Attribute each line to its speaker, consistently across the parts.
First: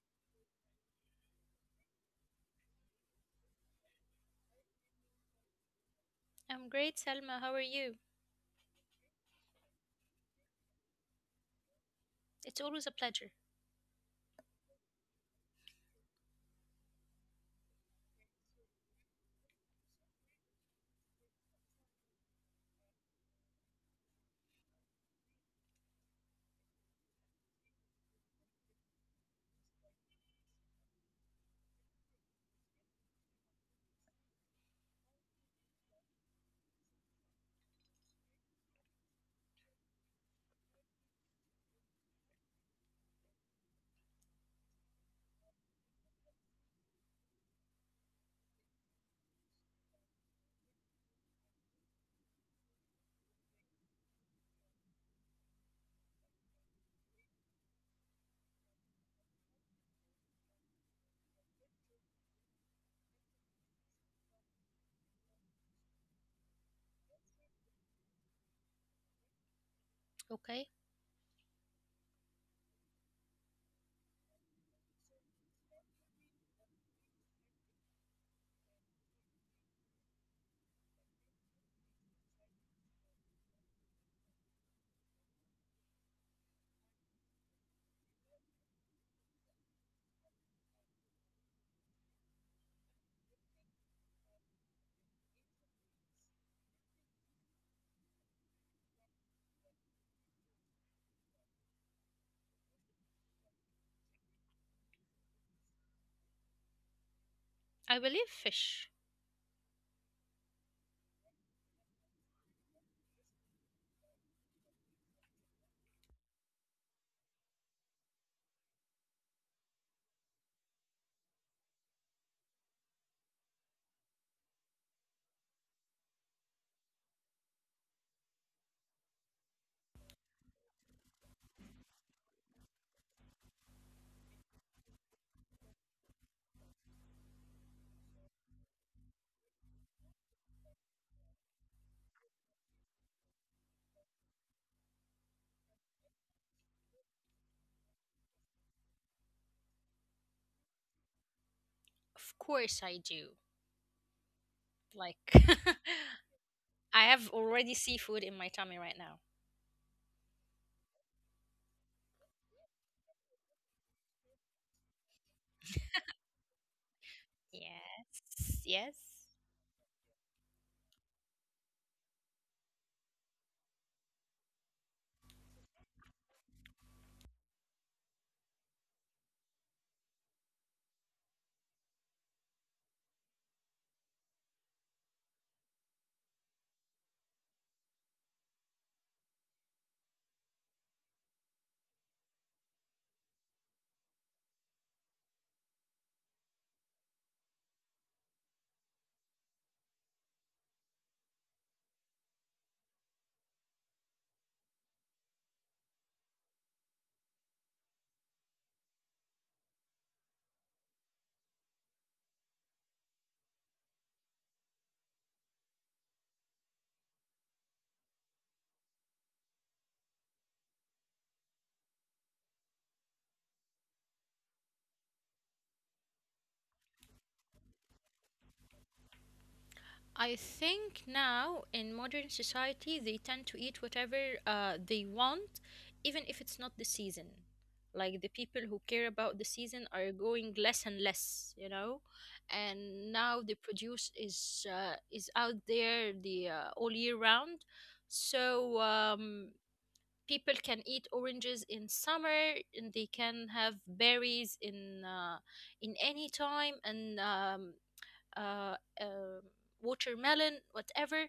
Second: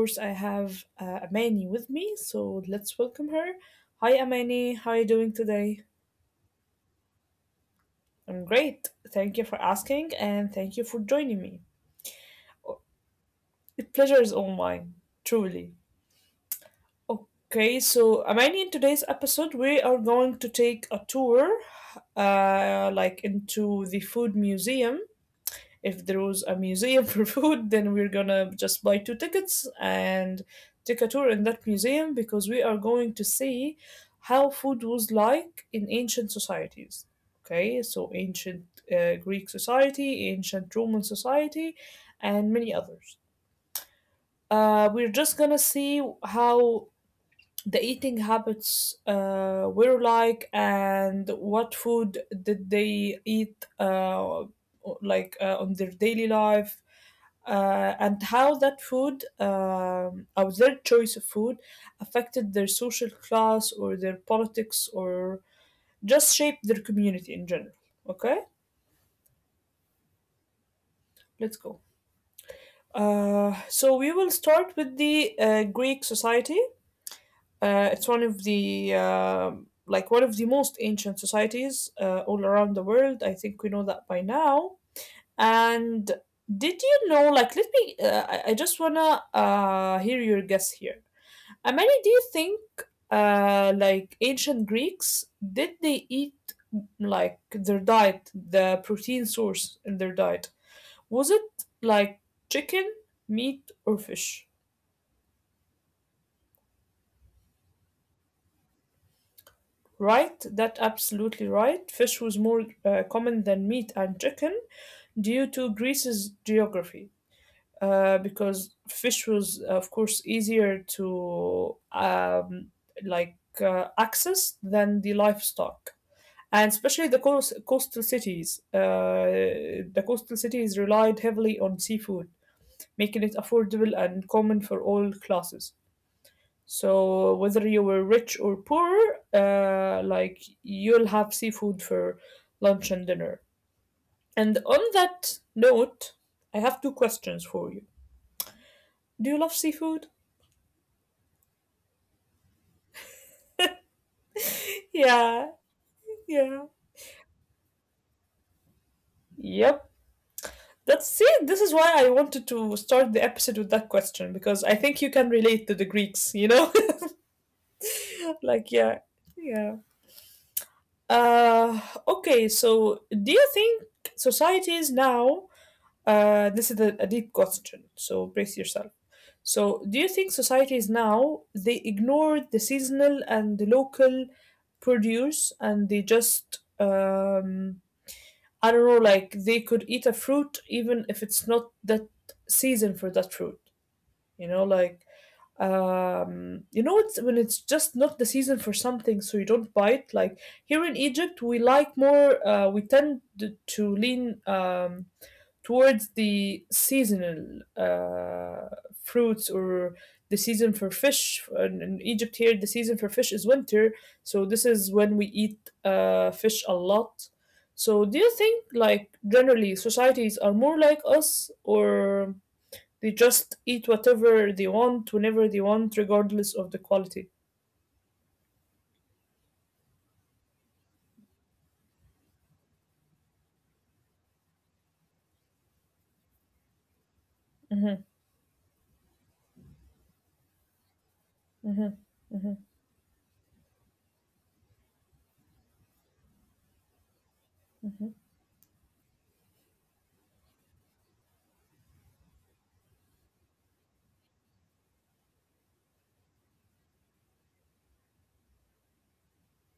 Speaker 1: course, I have Amani with me. So let's welcome her. Hi, Amani. How are you doing today?
Speaker 2: I'm great, Selma. How are you?
Speaker 1: I'm great. Thank you for asking, and thank you for joining me.
Speaker 2: It's always a pleasure.
Speaker 1: The pleasure is all mine, truly. Okay, so Amani, in today's episode, we are going to take a tour, like into the food museum if there was a museum for food, then we're gonna just buy two tickets and take a tour in that museum because we are going to see how food was like in ancient societies. Okay, so ancient Greek society, ancient Roman society, and many others. We're just gonna see how the eating habits were like and what food did they eat on their daily life and how that food or their choice of food affected their social class or their politics or just shaped their community in general, okay,
Speaker 2: Okay.
Speaker 1: let's go. So we will start with the Greek society. It's one of the like one of the most ancient societies all around the world. I think we know that by now. And did you know? I just wanna hear your guess here. Amani, do you think like ancient Greeks did they eat like their diet, the protein source in their diet? Was it like chicken, meat, or fish?
Speaker 2: I believe fish.
Speaker 1: Right, that absolutely right. Fish was more common than meat and chicken due to Greece's geography, because fish was, of course, easier to access than the livestock, and especially the coastal cities. The coastal cities relied heavily on seafood, making it affordable and common for all classes. So whether you were rich or poor, like you'll have seafood for lunch and dinner. And on that note, I have two questions for you. Do you love seafood?
Speaker 2: Of course I do. Like,
Speaker 1: Yeah,
Speaker 2: I have
Speaker 1: yeah.
Speaker 2: already seafood in my tummy right now.
Speaker 1: Yep. That's it. This is why I wanted to start the episode with that question because I think you can relate to the Greeks,
Speaker 2: Yes. Yes.
Speaker 1: Like, yeah, yeah. Uh, okay, so do you think societies now, this is a deep question, so brace yourself. So, do you think societies now they ignore the seasonal and the local produce and they just I don't know, like they could eat a fruit even if it's not that season for that fruit. You know, like it's when it's just not the season for something, so you don't buy it. Like here in Egypt, we like more. We tend to lean towards the seasonal fruits or the season for fish. In Egypt here, the season for fish is winter, so this is when we eat fish a lot. So, do you think, like, generally societies are more like us, or they just eat whatever they want, whenever they want, regardless of the quality?
Speaker 2: I think now in modern society they tend to eat whatever they want, even if it's not the season. Like the people who care about the
Speaker 1: Mm-hmm,
Speaker 2: season are going less and less, you know, and
Speaker 1: mm-hmm,
Speaker 2: now the
Speaker 1: mm-hmm,
Speaker 2: produce is out there the all year round, so
Speaker 1: mm-hmm,
Speaker 2: people can eat oranges in summer and they can have berries in any time and uh, uh, watermelon, whatever.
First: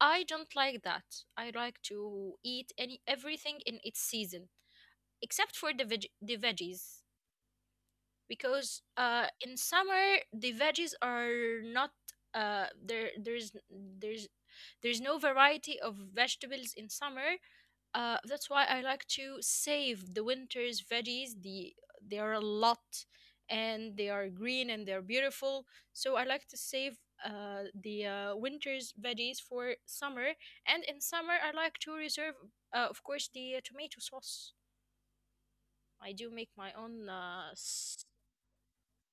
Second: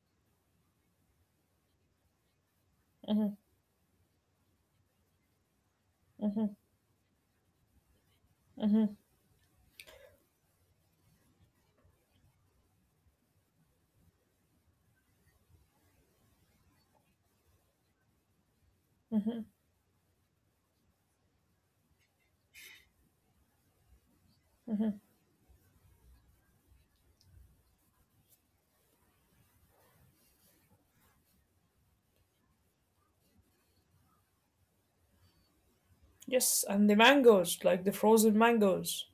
Speaker 2: I don't like that. I like to eat any
Speaker 1: mm-hmm,
Speaker 2: everything in its season, except for the
Speaker 1: mm-hmm.
Speaker 2: veggies, because in summer the veggies are not there. There's no variety of vegetables in summer, that's why I like to save the winter's veggies. They are a lot, and they are green and they're beautiful. So I like to save the winter's veggies for summer. And in summer, I like to reserve, of course, the tomato sauce. I do make
Speaker 1: Yes,
Speaker 2: my
Speaker 1: and the
Speaker 2: own.
Speaker 1: mangoes, like the frozen mangoes.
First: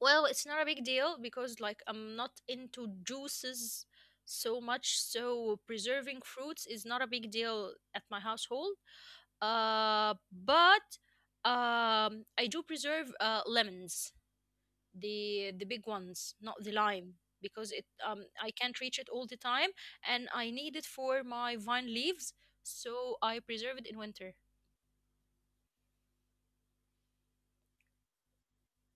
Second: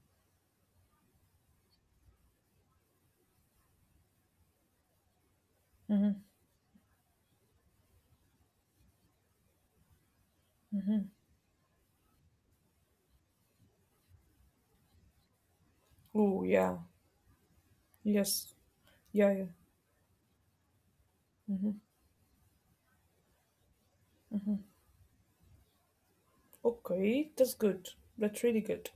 Speaker 2: Well, it's not a big deal because, like, I'm not into juices so much, so preserving fruits is not a big deal at my household, but I do preserve lemons, the big ones,
Speaker 1: Oh,
Speaker 2: not the
Speaker 1: yeah.
Speaker 2: lime, because it I
Speaker 1: Yes.
Speaker 2: can't reach it all
Speaker 1: Yeah,
Speaker 2: the
Speaker 1: yeah.
Speaker 2: time, and I need it for my vine leaves, so I preserve it in winter.
Speaker 1: Okay, that's good. That's really good.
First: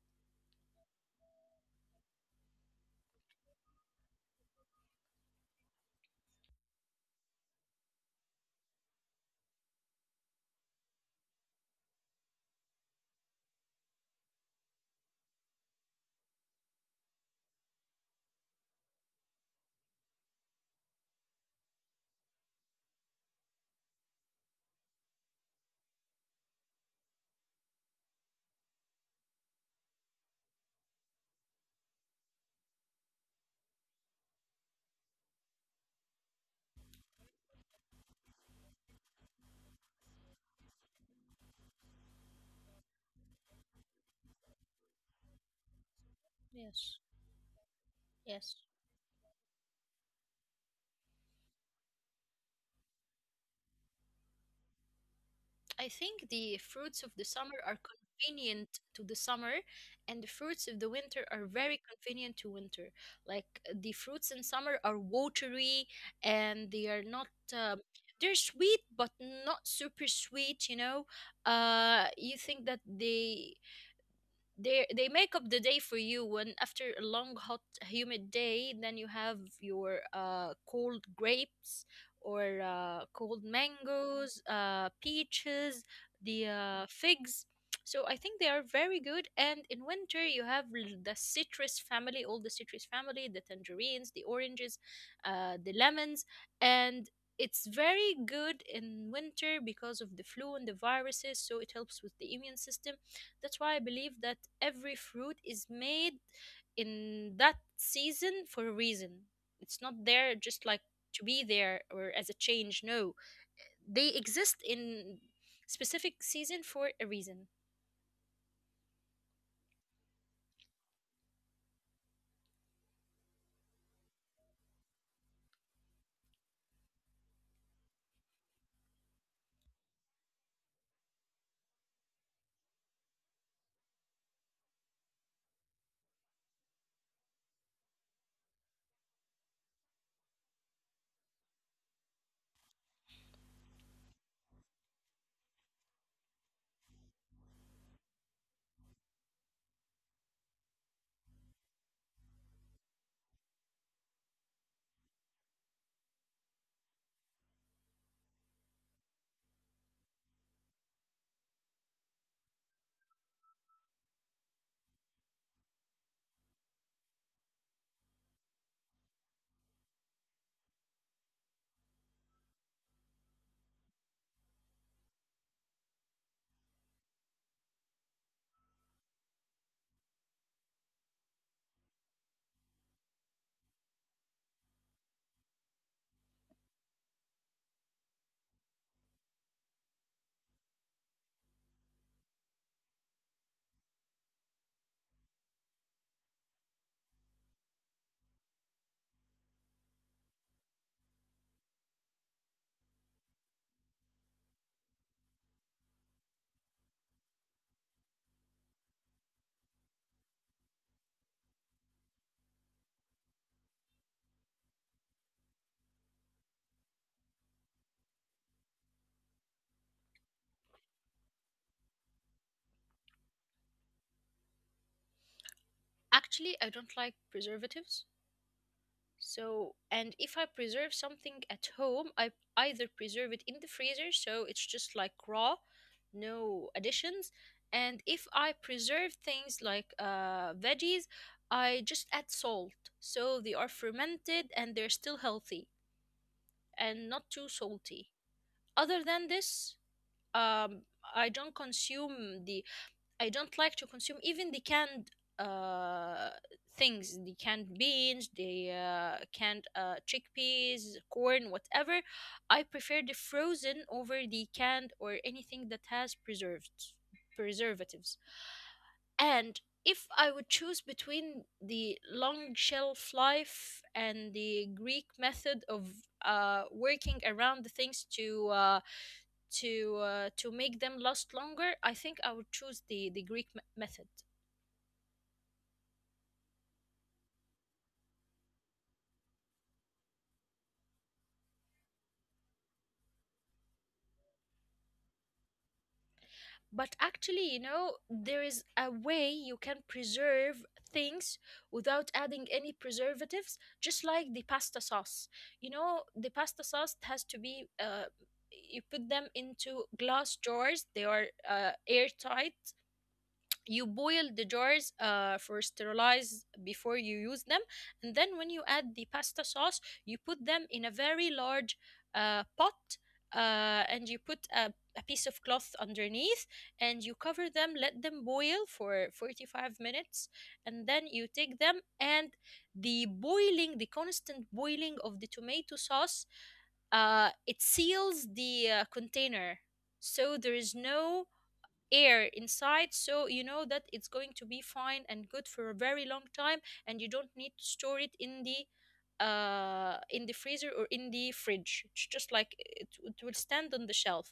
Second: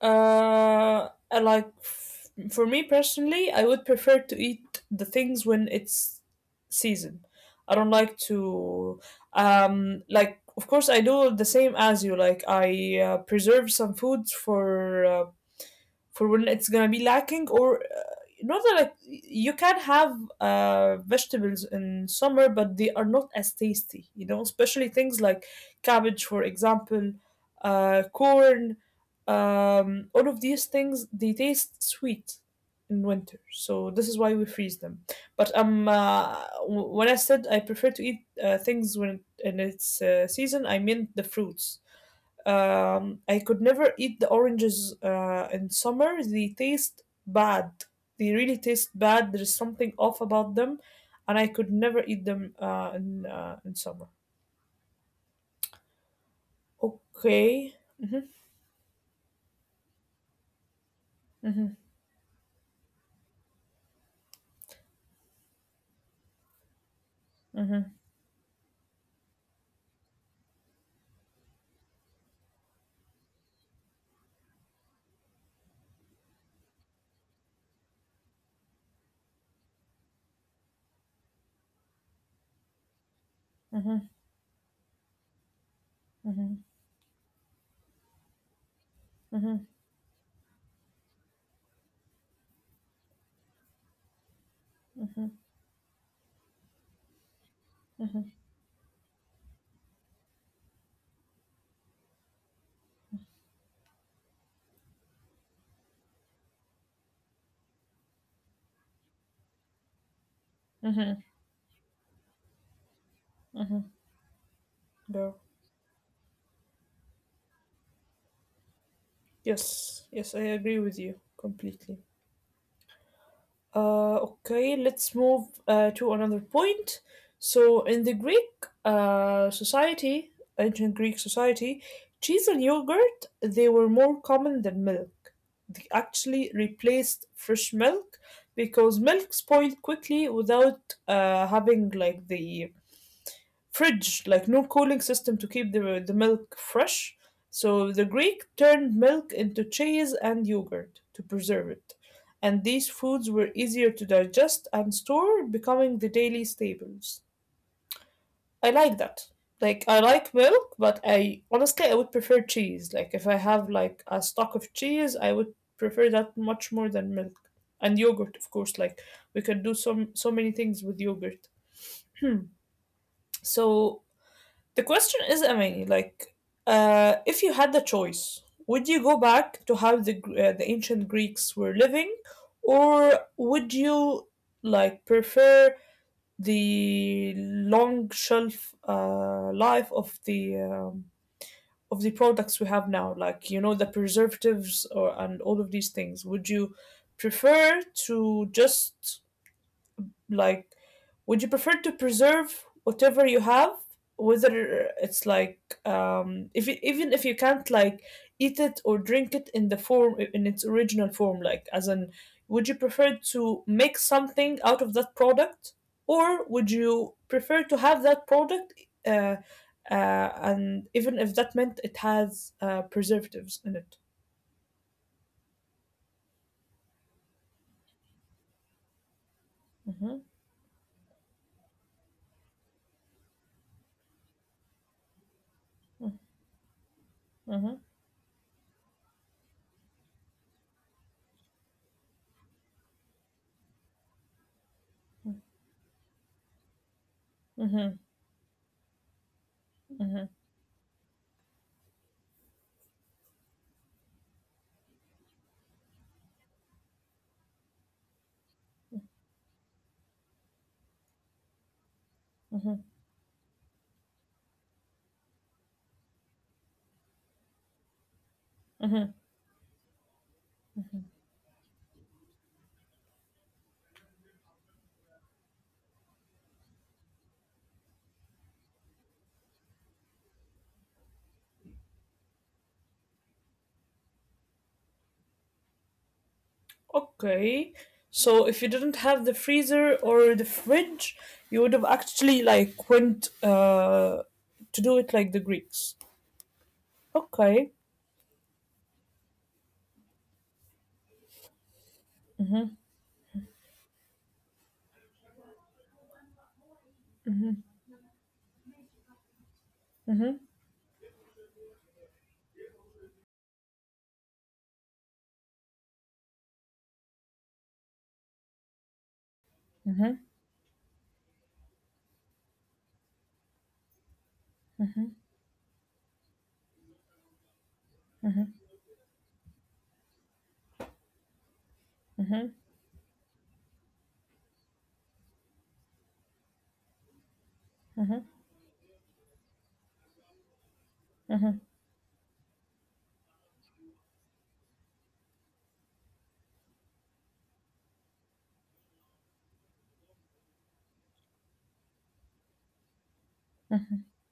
Speaker 1: I like for me personally, I would prefer to eat the things when it's season. I don't like to like of course I do the same as you like I preserve some foods for when it's gonna be lacking or not that like you can have vegetables in summer but they are not as tasty, you know, especially things like cabbage, for example, corn, all of these things, they taste sweet in winter, so this is why we freeze them. But um uh, w- when I said I prefer to eat things when in its season, I meant the fruits. I could never eat the oranges in summer. They taste
Speaker 2: Yes.
Speaker 1: bad. They really
Speaker 2: Yes.
Speaker 1: taste bad. There is something off about them, and I could never eat them in summer.
Speaker 2: I think the fruits of the summer
Speaker 1: Okay.
Speaker 2: are
Speaker 1: Mhm,
Speaker 2: convenient to the summer, and the fruits of the winter are
Speaker 1: mhm,
Speaker 2: very convenient to winter. Like, the fruits in summer are watery and they are not. Um,
Speaker 1: mhm,
Speaker 2: they're sweet, but not super sweet. You know, you think that they make up the day for you when, after a long hot humid day, then you have your cold grapes or cold
Speaker 1: mhm,
Speaker 2: mangoes, uh, peaches, the
Speaker 1: mhm,
Speaker 2: figs. So I think they are very good, and
Speaker 1: mhm,
Speaker 2: in winter you have the citrus family, all the citrus family, the tangerines, the oranges, the lemons. And it's very good in winter because of the flu and the viruses, so it helps with the immune system. That's why I believe that every fruit is made in that season for a reason. It's not there just like to
Speaker 1: mhm.
Speaker 2: be there or as a change. No, they exist in
Speaker 1: Girl.
Speaker 2: specific season for a reason.
Speaker 1: Yes. Yes, I agree with you completely. Okay, let's move to another point. So, in the Greek society, ancient Greek society, cheese and yogurt they were more common than milk. They actually replaced fresh milk because milk spoiled quickly without having like the fridge, like no cooling system to keep the milk fresh. So the Greek turned milk into cheese and yogurt to preserve it. And these foods were easier to digest and store, becoming the daily staples. I like that. Like I like milk, but I honestly I would prefer cheese. Like if I have like a stock of cheese, I would prefer that much more than milk. And yogurt, of course, like we can do some so many things with yogurt. Hmm. So the question is, Amani, like, if you had the choice, would you go back to how the the ancient Greeks were living, or would you like prefer the long shelf life of the products we have now, like you know the preservatives or and all of these things? Would you prefer to just like would you prefer to preserve whatever you have, whether it's like if you, even if you can't like eat it or drink it in the form in its original form, like as in would you prefer to make something out of that product or would you prefer to have that product, uh, and even if that meant it has preservatives in it?
Speaker 2: Actually, I don't like preservatives. So, and
Speaker 1: Hmm.
Speaker 2: if I preserve something at home, I either preserve it in the freezer, so it's just like raw, no additions.
Speaker 1: Hmm.
Speaker 2: And if I preserve things like veggies, I just add salt, so they are fermented and they're still healthy and not too
Speaker 1: Hmm.
Speaker 2: salty. Other than this, um, I don't consume the I don't like to consume even the canned uh, things, the canned beans, the canned chickpeas, corn, whatever. I
Speaker 1: Hmm.
Speaker 2: prefer the frozen over the canned or anything that has preserved preservatives.
Speaker 1: Hmm.
Speaker 2: And if I would choose between the long shelf life and the Greek method of, working around the things to to make them last longer, I think I would choose the Greek method.
Speaker 1: Okay. So if you didn't have the freezer or the fridge, you would have actually like went to do it like the Greeks.
Speaker 2: But actually, you
Speaker 1: Okay.
Speaker 2: know, there is a way you can preserve things without adding any preservatives, just like the pasta sauce. You know, the pasta sauce has to be, you put them into glass jars, they are, airtight. You boil the jars for sterilize before you use them, and then when you add the pasta sauce
Speaker 1: Mm-hmm,
Speaker 2: you put them in a very large, pot, and you put a piece of cloth underneath and you cover them, let them boil for 45 minutes, and then you take them. And
Speaker 1: mm-hmm,
Speaker 2: the constant boiling of the tomato sauce, it seals the, container, so there is no air inside, so you know that it's going to be fine and good for a very long time. And you don't need to store it in the freezer or in the fridge. It's just like it will stand on the shelf.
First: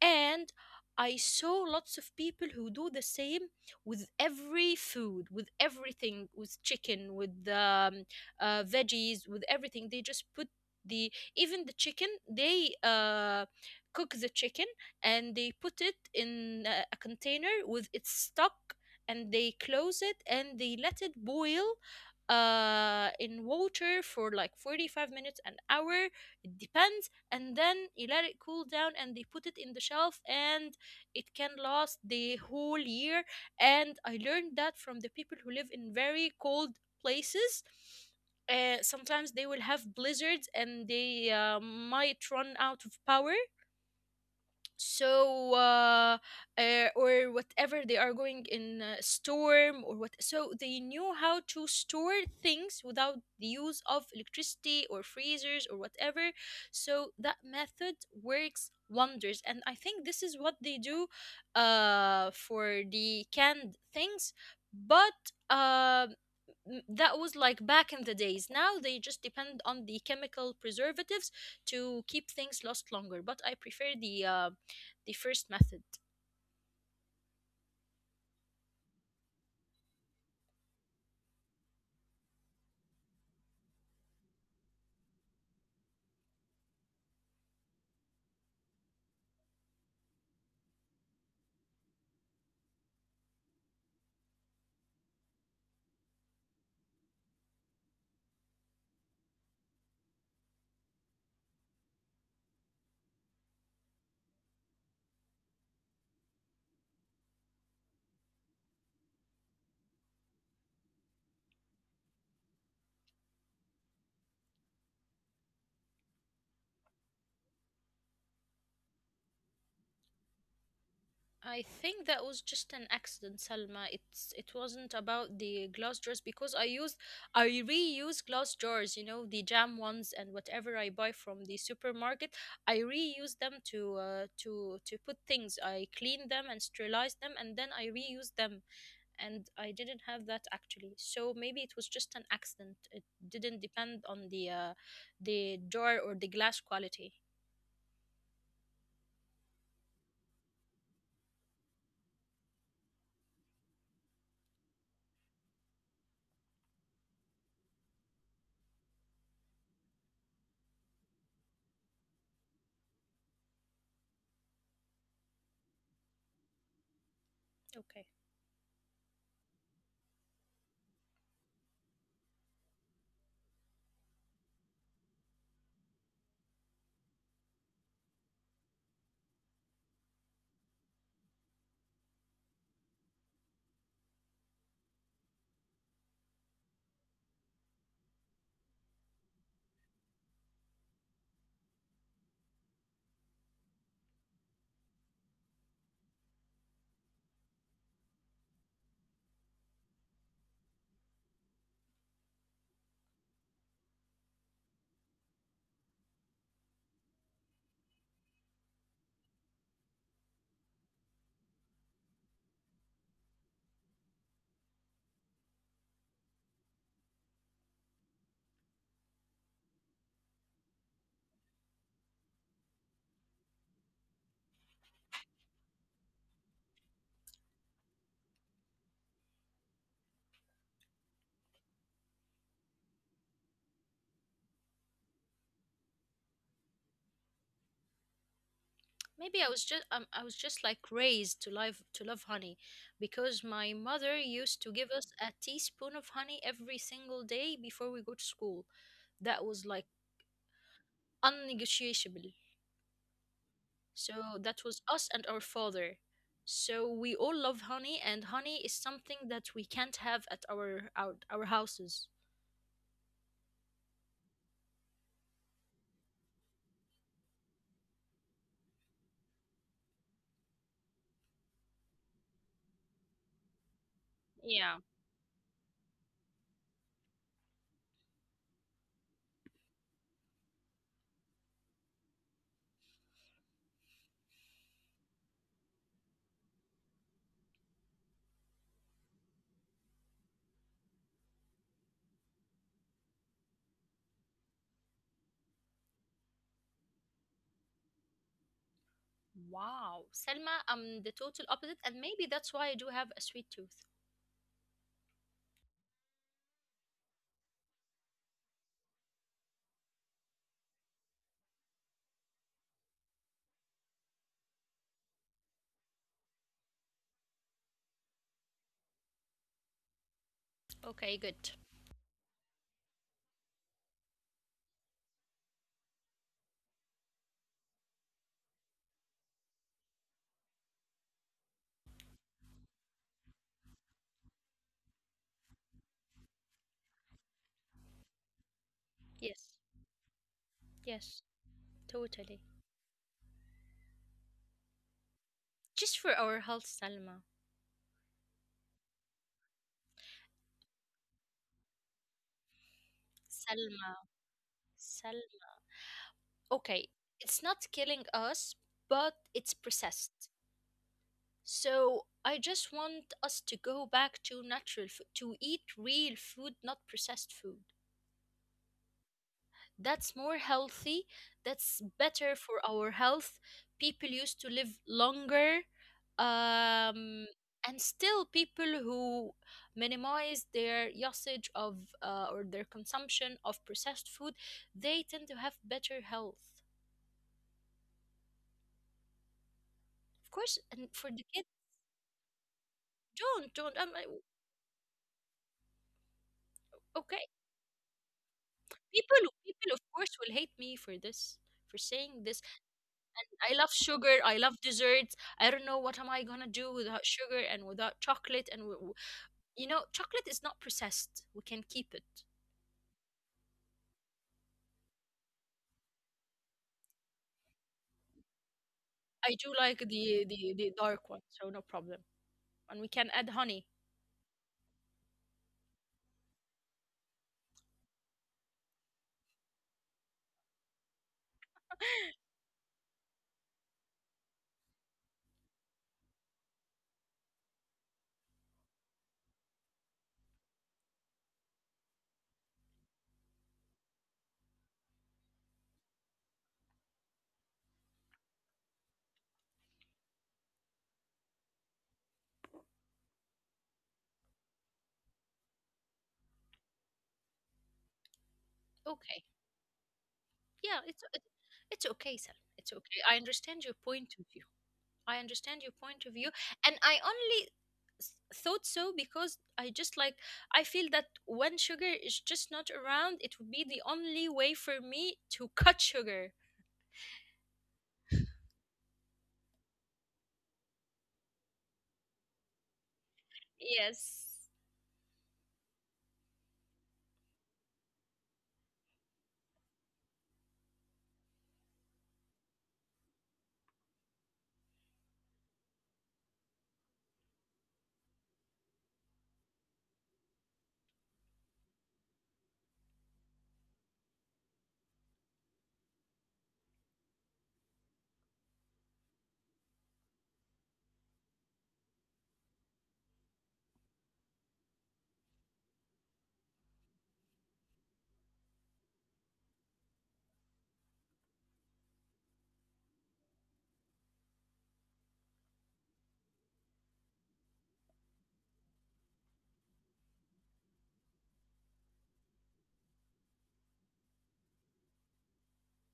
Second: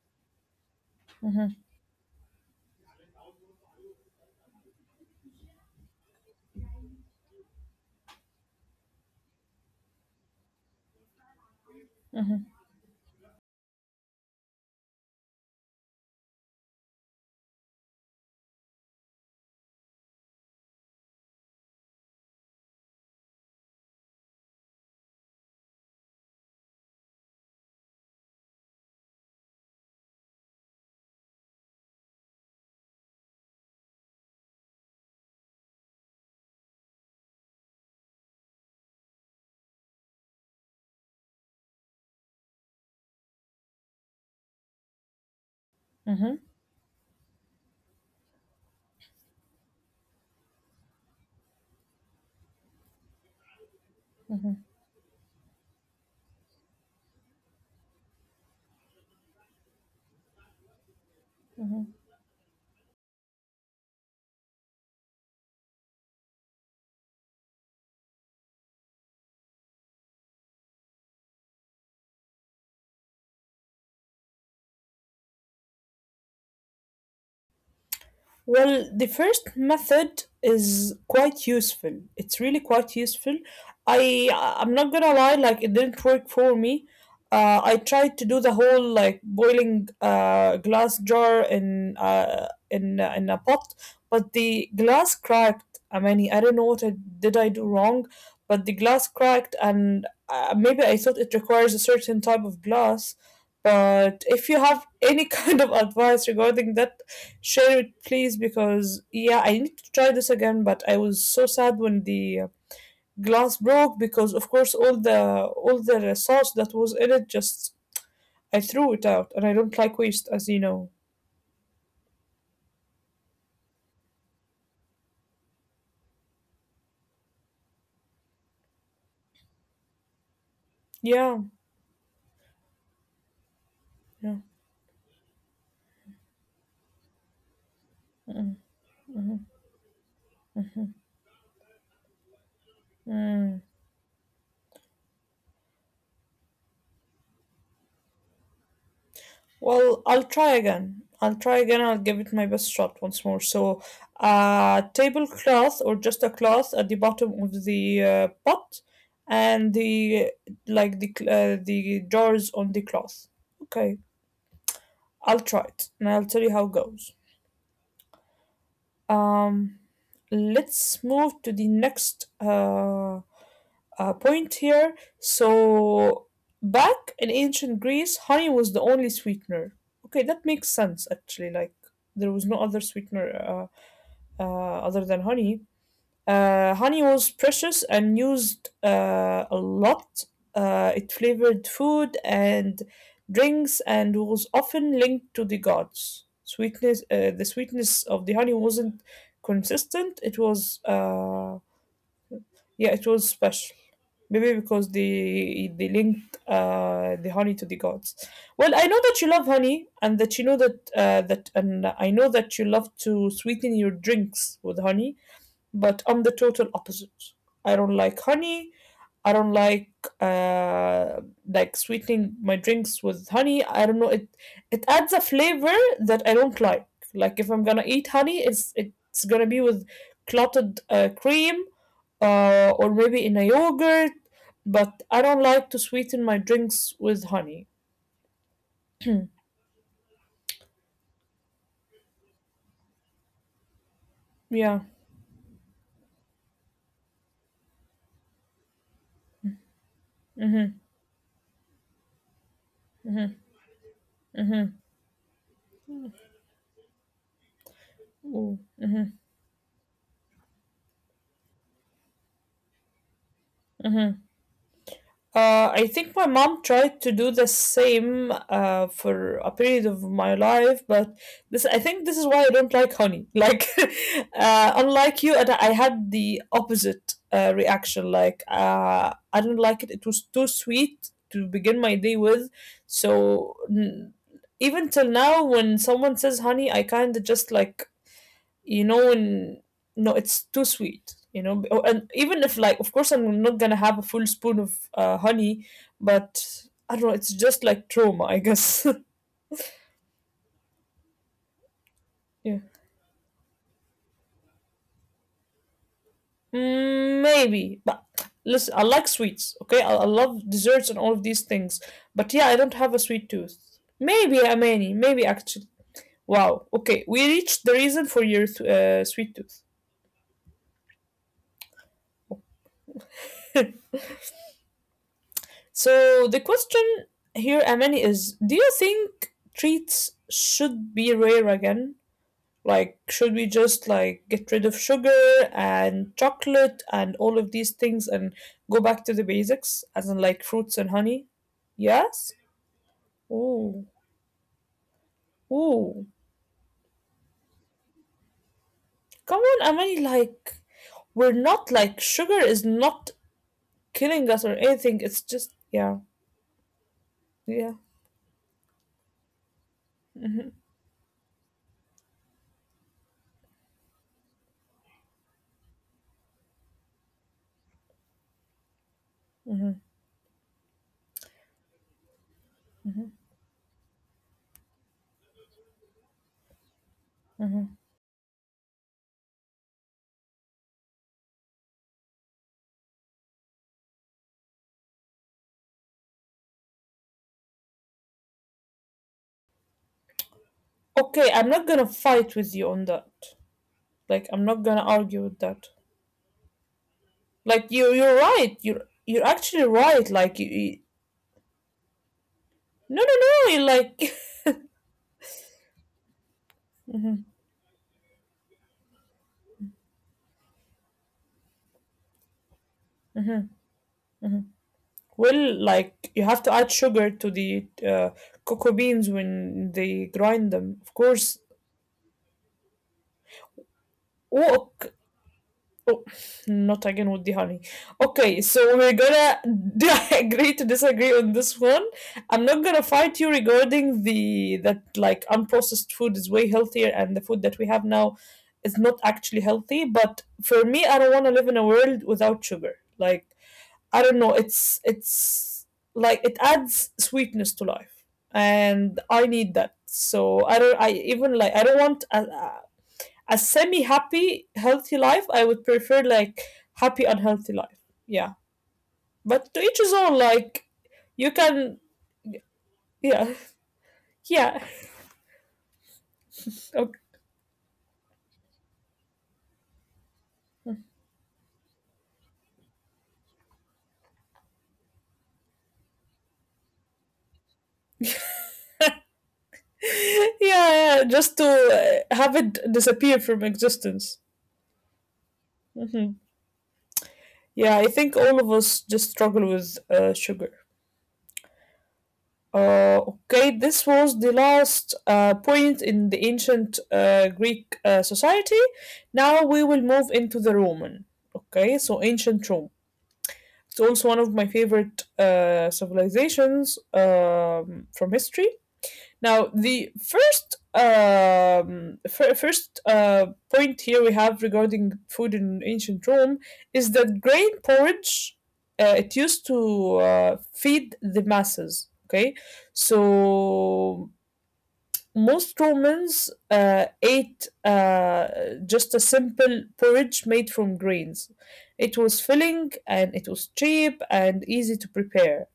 Speaker 2: And I saw lots of people who do the same with every food, with everything, with chicken, with veggies, with everything. They just put the even the chicken. They cook the chicken and they put it in, a container with its stock, and they close it and they let it boil in water for like 45 minutes, an hour, it depends. And then you let it cool down and they put it in the shelf, and it can last the whole year. And I learned that from the people who live in very cold places. Uh, sometimes they will have blizzards and they might run out of power, so
Speaker 1: mm-hmm,
Speaker 2: or whatever, they are going in a storm or what. So they knew how to store things without the use of electricity or freezers or whatever. So that method works wonders, and I think this is what they do
Speaker 1: mm-hmm.
Speaker 2: for the canned things. But that was like back in the days. Now they just depend on the chemical preservatives to keep things last longer, but I prefer the, first method.
Speaker 1: Well, the first method is quite useful. It's really quite useful. I I'm not gonna lie, like it didn't work for me. I tried to do the whole like boiling glass jar in a pot, but the glass cracked. I mean, I don't know what I did. I do wrong, but the glass cracked, and maybe I thought it requires a certain type of glass. But if you have any kind of advice regarding that, share it, please, because yeah, I need to try this again. But I was so sad when the glass broke because, of course, all the sauce that was in it just I threw it out, and I don't like waste, as you know.
Speaker 2: I think that was just an accident, Salma. It's it wasn't about the glass jars, because I reuse glass jars, you know, the jam ones and whatever I buy
Speaker 1: Yeah,
Speaker 2: from the supermarket. I reuse them to
Speaker 1: yeah.
Speaker 2: to put things. I clean them and sterilize them and then I reuse them, and I didn't have that actually. So maybe it was just an accident. It didn't
Speaker 1: Mm.
Speaker 2: depend on the, the door or the glass quality.
Speaker 1: Well, I'll try again. I'll try again. I'll give it my best shot once more. So, a tablecloth or just a cloth at the bottom of the pot, and the the jars on the cloth. Okay. I'll try it and I'll tell you how it goes.
Speaker 2: Okay.
Speaker 1: Um, let's move to the next point here. So, back in ancient Greece, honey was the only sweetener. Okay, that makes sense actually. Like, there was no other sweetener other than honey. Honey was precious and used a lot. It flavored food and drinks and was often linked to the gods. Sweetness, the sweetness of the honey wasn't consistent. It was, yeah, it was special. Maybe because they linked the honey to the gods. Well, I know that you love honey, and that you know that and I know that you love to sweeten your drinks with honey, but I'm the total opposite. I don't like honey. I don't uh, like sweetening my drinks with honey. I don't know it. It adds a flavor that I don't like. Like if I'm gonna eat honey, it's gonna be with clotted cream, or maybe in a yogurt. But I don't like to sweeten my drinks with honey.
Speaker 2: Maybe I was just like raised to love honey because my mother used to
Speaker 1: Yeah.
Speaker 2: give us a teaspoon of honey every single day before we go to school. That was like unnegotiable. So that was us and our father. So we all love honey, and honey is
Speaker 1: Mm-hmm.
Speaker 2: something that we can't have at our houses.
Speaker 1: I think my mom tried to do the same for a period of my life, but this I think this is why I don't like honey. Like,
Speaker 2: Yeah.
Speaker 1: unlike you, and I had the opposite reaction. Like, I didn't like it. It was too sweet to begin my day with. So n- Even till now, when someone says honey, I kind of just like, you know, and no, it's too sweet, you know, oh, and even if like of course I'm not gonna have a full spoon of honey, but I don't know, it's just like trauma, I guess.
Speaker 2: Wow. Selma, I'm the total opposite,
Speaker 1: Yeah.
Speaker 2: and maybe that's why I do have a sweet tooth.
Speaker 1: Mm, maybe, but listen, I like sweets, okay, I love desserts and all of these things, but yeah I don't have a sweet tooth. Maybe, Amani, maybe actually, wow, okay, we reached the reason for your sweet tooth.
Speaker 2: Okay, good.
Speaker 1: So the question here, Amani, is do you think treats should be rare again? Like, should we just get rid of sugar and chocolate and all of these things and go back to the basics, as in like
Speaker 2: Yes.
Speaker 1: fruits and honey?
Speaker 2: Yes,
Speaker 1: Yes?
Speaker 2: totally.
Speaker 1: Ooh, ooh.
Speaker 2: Just for our health, Selma.
Speaker 1: Come on, Amani, like we're not like sugar is not killing us or
Speaker 2: Selma.
Speaker 1: anything. It's just yeah,
Speaker 2: Selma. Okay,
Speaker 1: yeah.
Speaker 2: it's not killing us, but it's
Speaker 1: Hmm.
Speaker 2: processed. So I just want us to go back to natural food, to eat real food, not processed food.
Speaker 1: Hmm.
Speaker 2: That's more healthy, that's better for our health. People used to live longer. Um,
Speaker 1: Hmm.
Speaker 2: and still people who minimize their usage of, or their consumption of processed food, they tend to have better health, of course, and for
Speaker 1: Okay,
Speaker 2: the
Speaker 1: I'm
Speaker 2: kids.
Speaker 1: not gonna fight with you on that.
Speaker 2: Don't I,
Speaker 1: Like I'm not gonna argue with that. Like
Speaker 2: Okay,
Speaker 1: you're right, you're actually
Speaker 2: people,
Speaker 1: right.
Speaker 2: people of
Speaker 1: Like
Speaker 2: course will hate me for this, for saying
Speaker 1: no, no,
Speaker 2: this.
Speaker 1: no, you like
Speaker 2: I love sugar, I love desserts. I don't know what am I gonna
Speaker 1: mhm.
Speaker 2: do without sugar and without chocolate and you know, chocolate is not processed. We can keep it.
Speaker 1: Well, like you have to add sugar to the cocoa beans when
Speaker 2: I do like
Speaker 1: they grind them,
Speaker 2: the
Speaker 1: of
Speaker 2: dark
Speaker 1: course.
Speaker 2: one, so no problem. And we can add honey.
Speaker 1: Oh. Oh, not again with the honey. Okay, so we're gonna agree to disagree on this one. I'm not gonna fight you regarding the that, like unprocessed food is way healthier and the food that we have now is not actually healthy. But for me, I don't want to live in a world without sugar. Like I don't know, it's like it adds sweetness to life, and I need that. So I don't. I even I don't want a semi happy, healthy life. I would prefer like happy, unhealthy life. Yeah. But to each
Speaker 2: Okay.
Speaker 1: his own, like, you
Speaker 2: Yeah,
Speaker 1: can,
Speaker 2: it's okay, Sal. It's
Speaker 1: yeah,
Speaker 2: okay. I understand your
Speaker 1: yeah,
Speaker 2: point of view. I understand your point of view,
Speaker 1: okay.
Speaker 2: and I only thought so because I just like I feel that when sugar is just not around, it would be the only way for me to cut sugar.
Speaker 1: Yeah, yeah, just to have it disappear from existence.
Speaker 2: Yes.
Speaker 1: Hmm. Yeah, I think all of us just struggle with sugar. Okay, this was the last point in the ancient Greek society. Now we will move into the Roman. Okay, so ancient Rome. It's also one of my favorite civilizations from history. Now, the first first point here we have regarding food in ancient Rome is that grain porridge, it used to feed the masses. Okay, so most Romans ate, just a simple porridge made from grains. It was filling and it was cheap and easy to prepare.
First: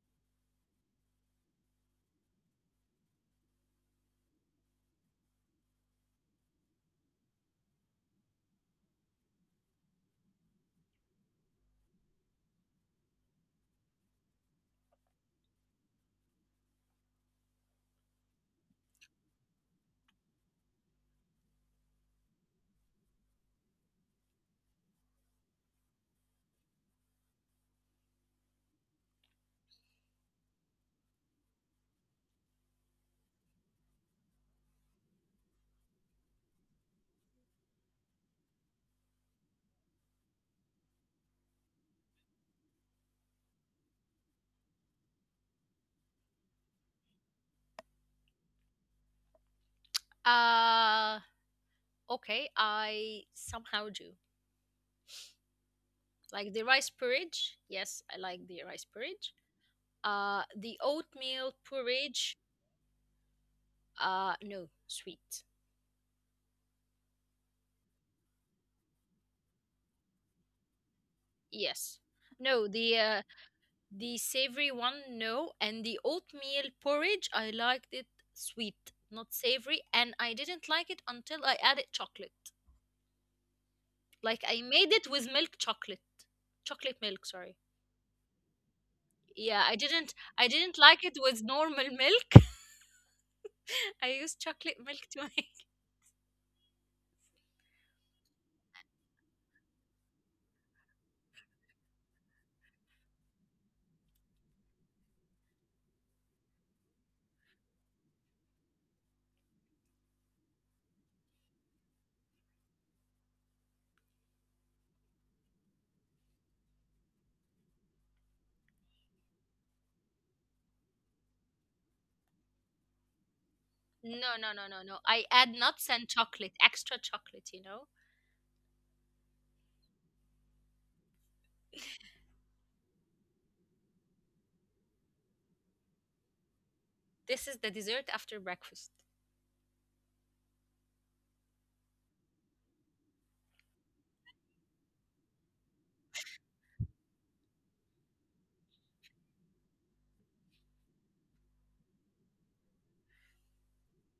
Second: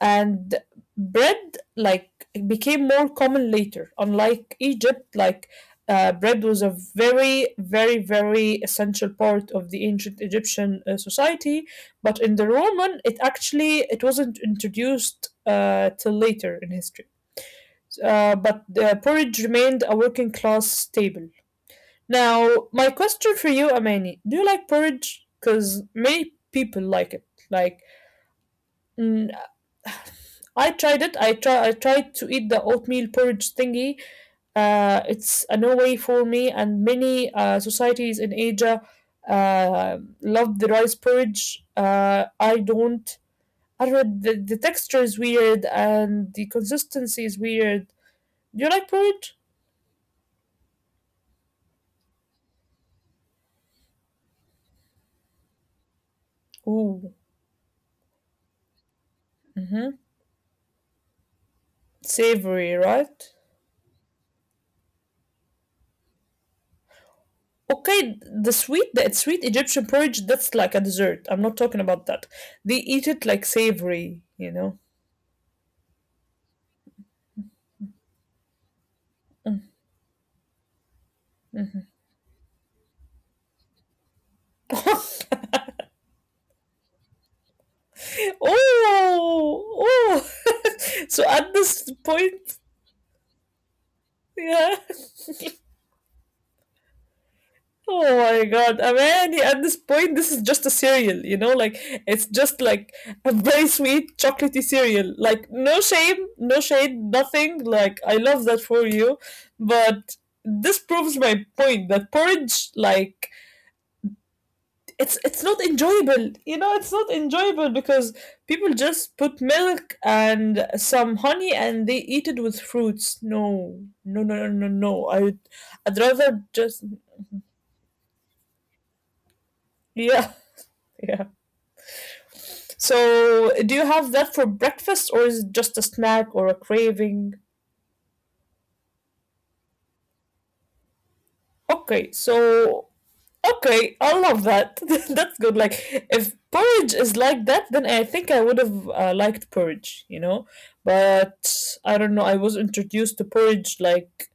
Speaker 1: And bread like became more common later. Unlike Egypt, like bread was a very, very, very essential part of the ancient Egyptian society. But in the Roman, it actually it wasn't introduced till later in history, but porridge remained a working class staple. Now, my question for you, Amani, do you like porridge? Because many people like it. Like, mm, I tried it. I try. I tried to eat the oatmeal porridge thingy. It's a no way for me, and many societies in Asia love the rice porridge. I don't. I don't. The texture is weird, and the consistency is weird. Do you like porridge?
Speaker 2: Uh, okay, I somehow do. Like
Speaker 1: Ooh.
Speaker 2: the rice porridge. Yes, I like the rice porridge.
Speaker 1: Hmm.
Speaker 2: The oatmeal
Speaker 1: Savory,
Speaker 2: porridge.
Speaker 1: right?
Speaker 2: No, sweet.
Speaker 1: Okay, the sweet Egyptian porridge, that's like a dessert. I'm not talking about that.
Speaker 2: Yes.
Speaker 1: They eat
Speaker 2: No,
Speaker 1: it like
Speaker 2: the,
Speaker 1: savory, you
Speaker 2: the
Speaker 1: know?
Speaker 2: savory one, no. And the oatmeal porridge, I liked it sweet, not savory, and I didn't like it
Speaker 1: Mhm.
Speaker 2: until I added chocolate. Like I made it with milk chocolate. Chocolate milk, sorry.
Speaker 1: Oh,
Speaker 2: Yeah,
Speaker 1: oh.
Speaker 2: I
Speaker 1: So
Speaker 2: didn't like
Speaker 1: at
Speaker 2: it with
Speaker 1: this
Speaker 2: normal
Speaker 1: point,
Speaker 2: milk. I
Speaker 1: yeah.
Speaker 2: used chocolate milk to
Speaker 1: Oh my God, Amani, at this point, this is just a cereal, you know, like it's just like a very sweet chocolatey cereal. Like no shame, no shade, nothing. Like I love that for you, but this proves my point that porridge, like it's not enjoyable. You know, it's not enjoyable because people just put milk and some honey and they eat it with fruits. No, no, no, no, no,
Speaker 2: no, no, no,
Speaker 1: no.
Speaker 2: no, no. I add
Speaker 1: I'd
Speaker 2: nuts
Speaker 1: rather
Speaker 2: and
Speaker 1: just
Speaker 2: chocolate, extra chocolate, you know.
Speaker 1: yeah, yeah. So, do you have that for breakfast or is it just a snack or a craving?
Speaker 2: This is the dessert after breakfast.
Speaker 1: Okay, so okay, I love that. That's good. Like if porridge is like that, then I think I would have liked porridge, you know? But I don't know, I was introduced to porridge like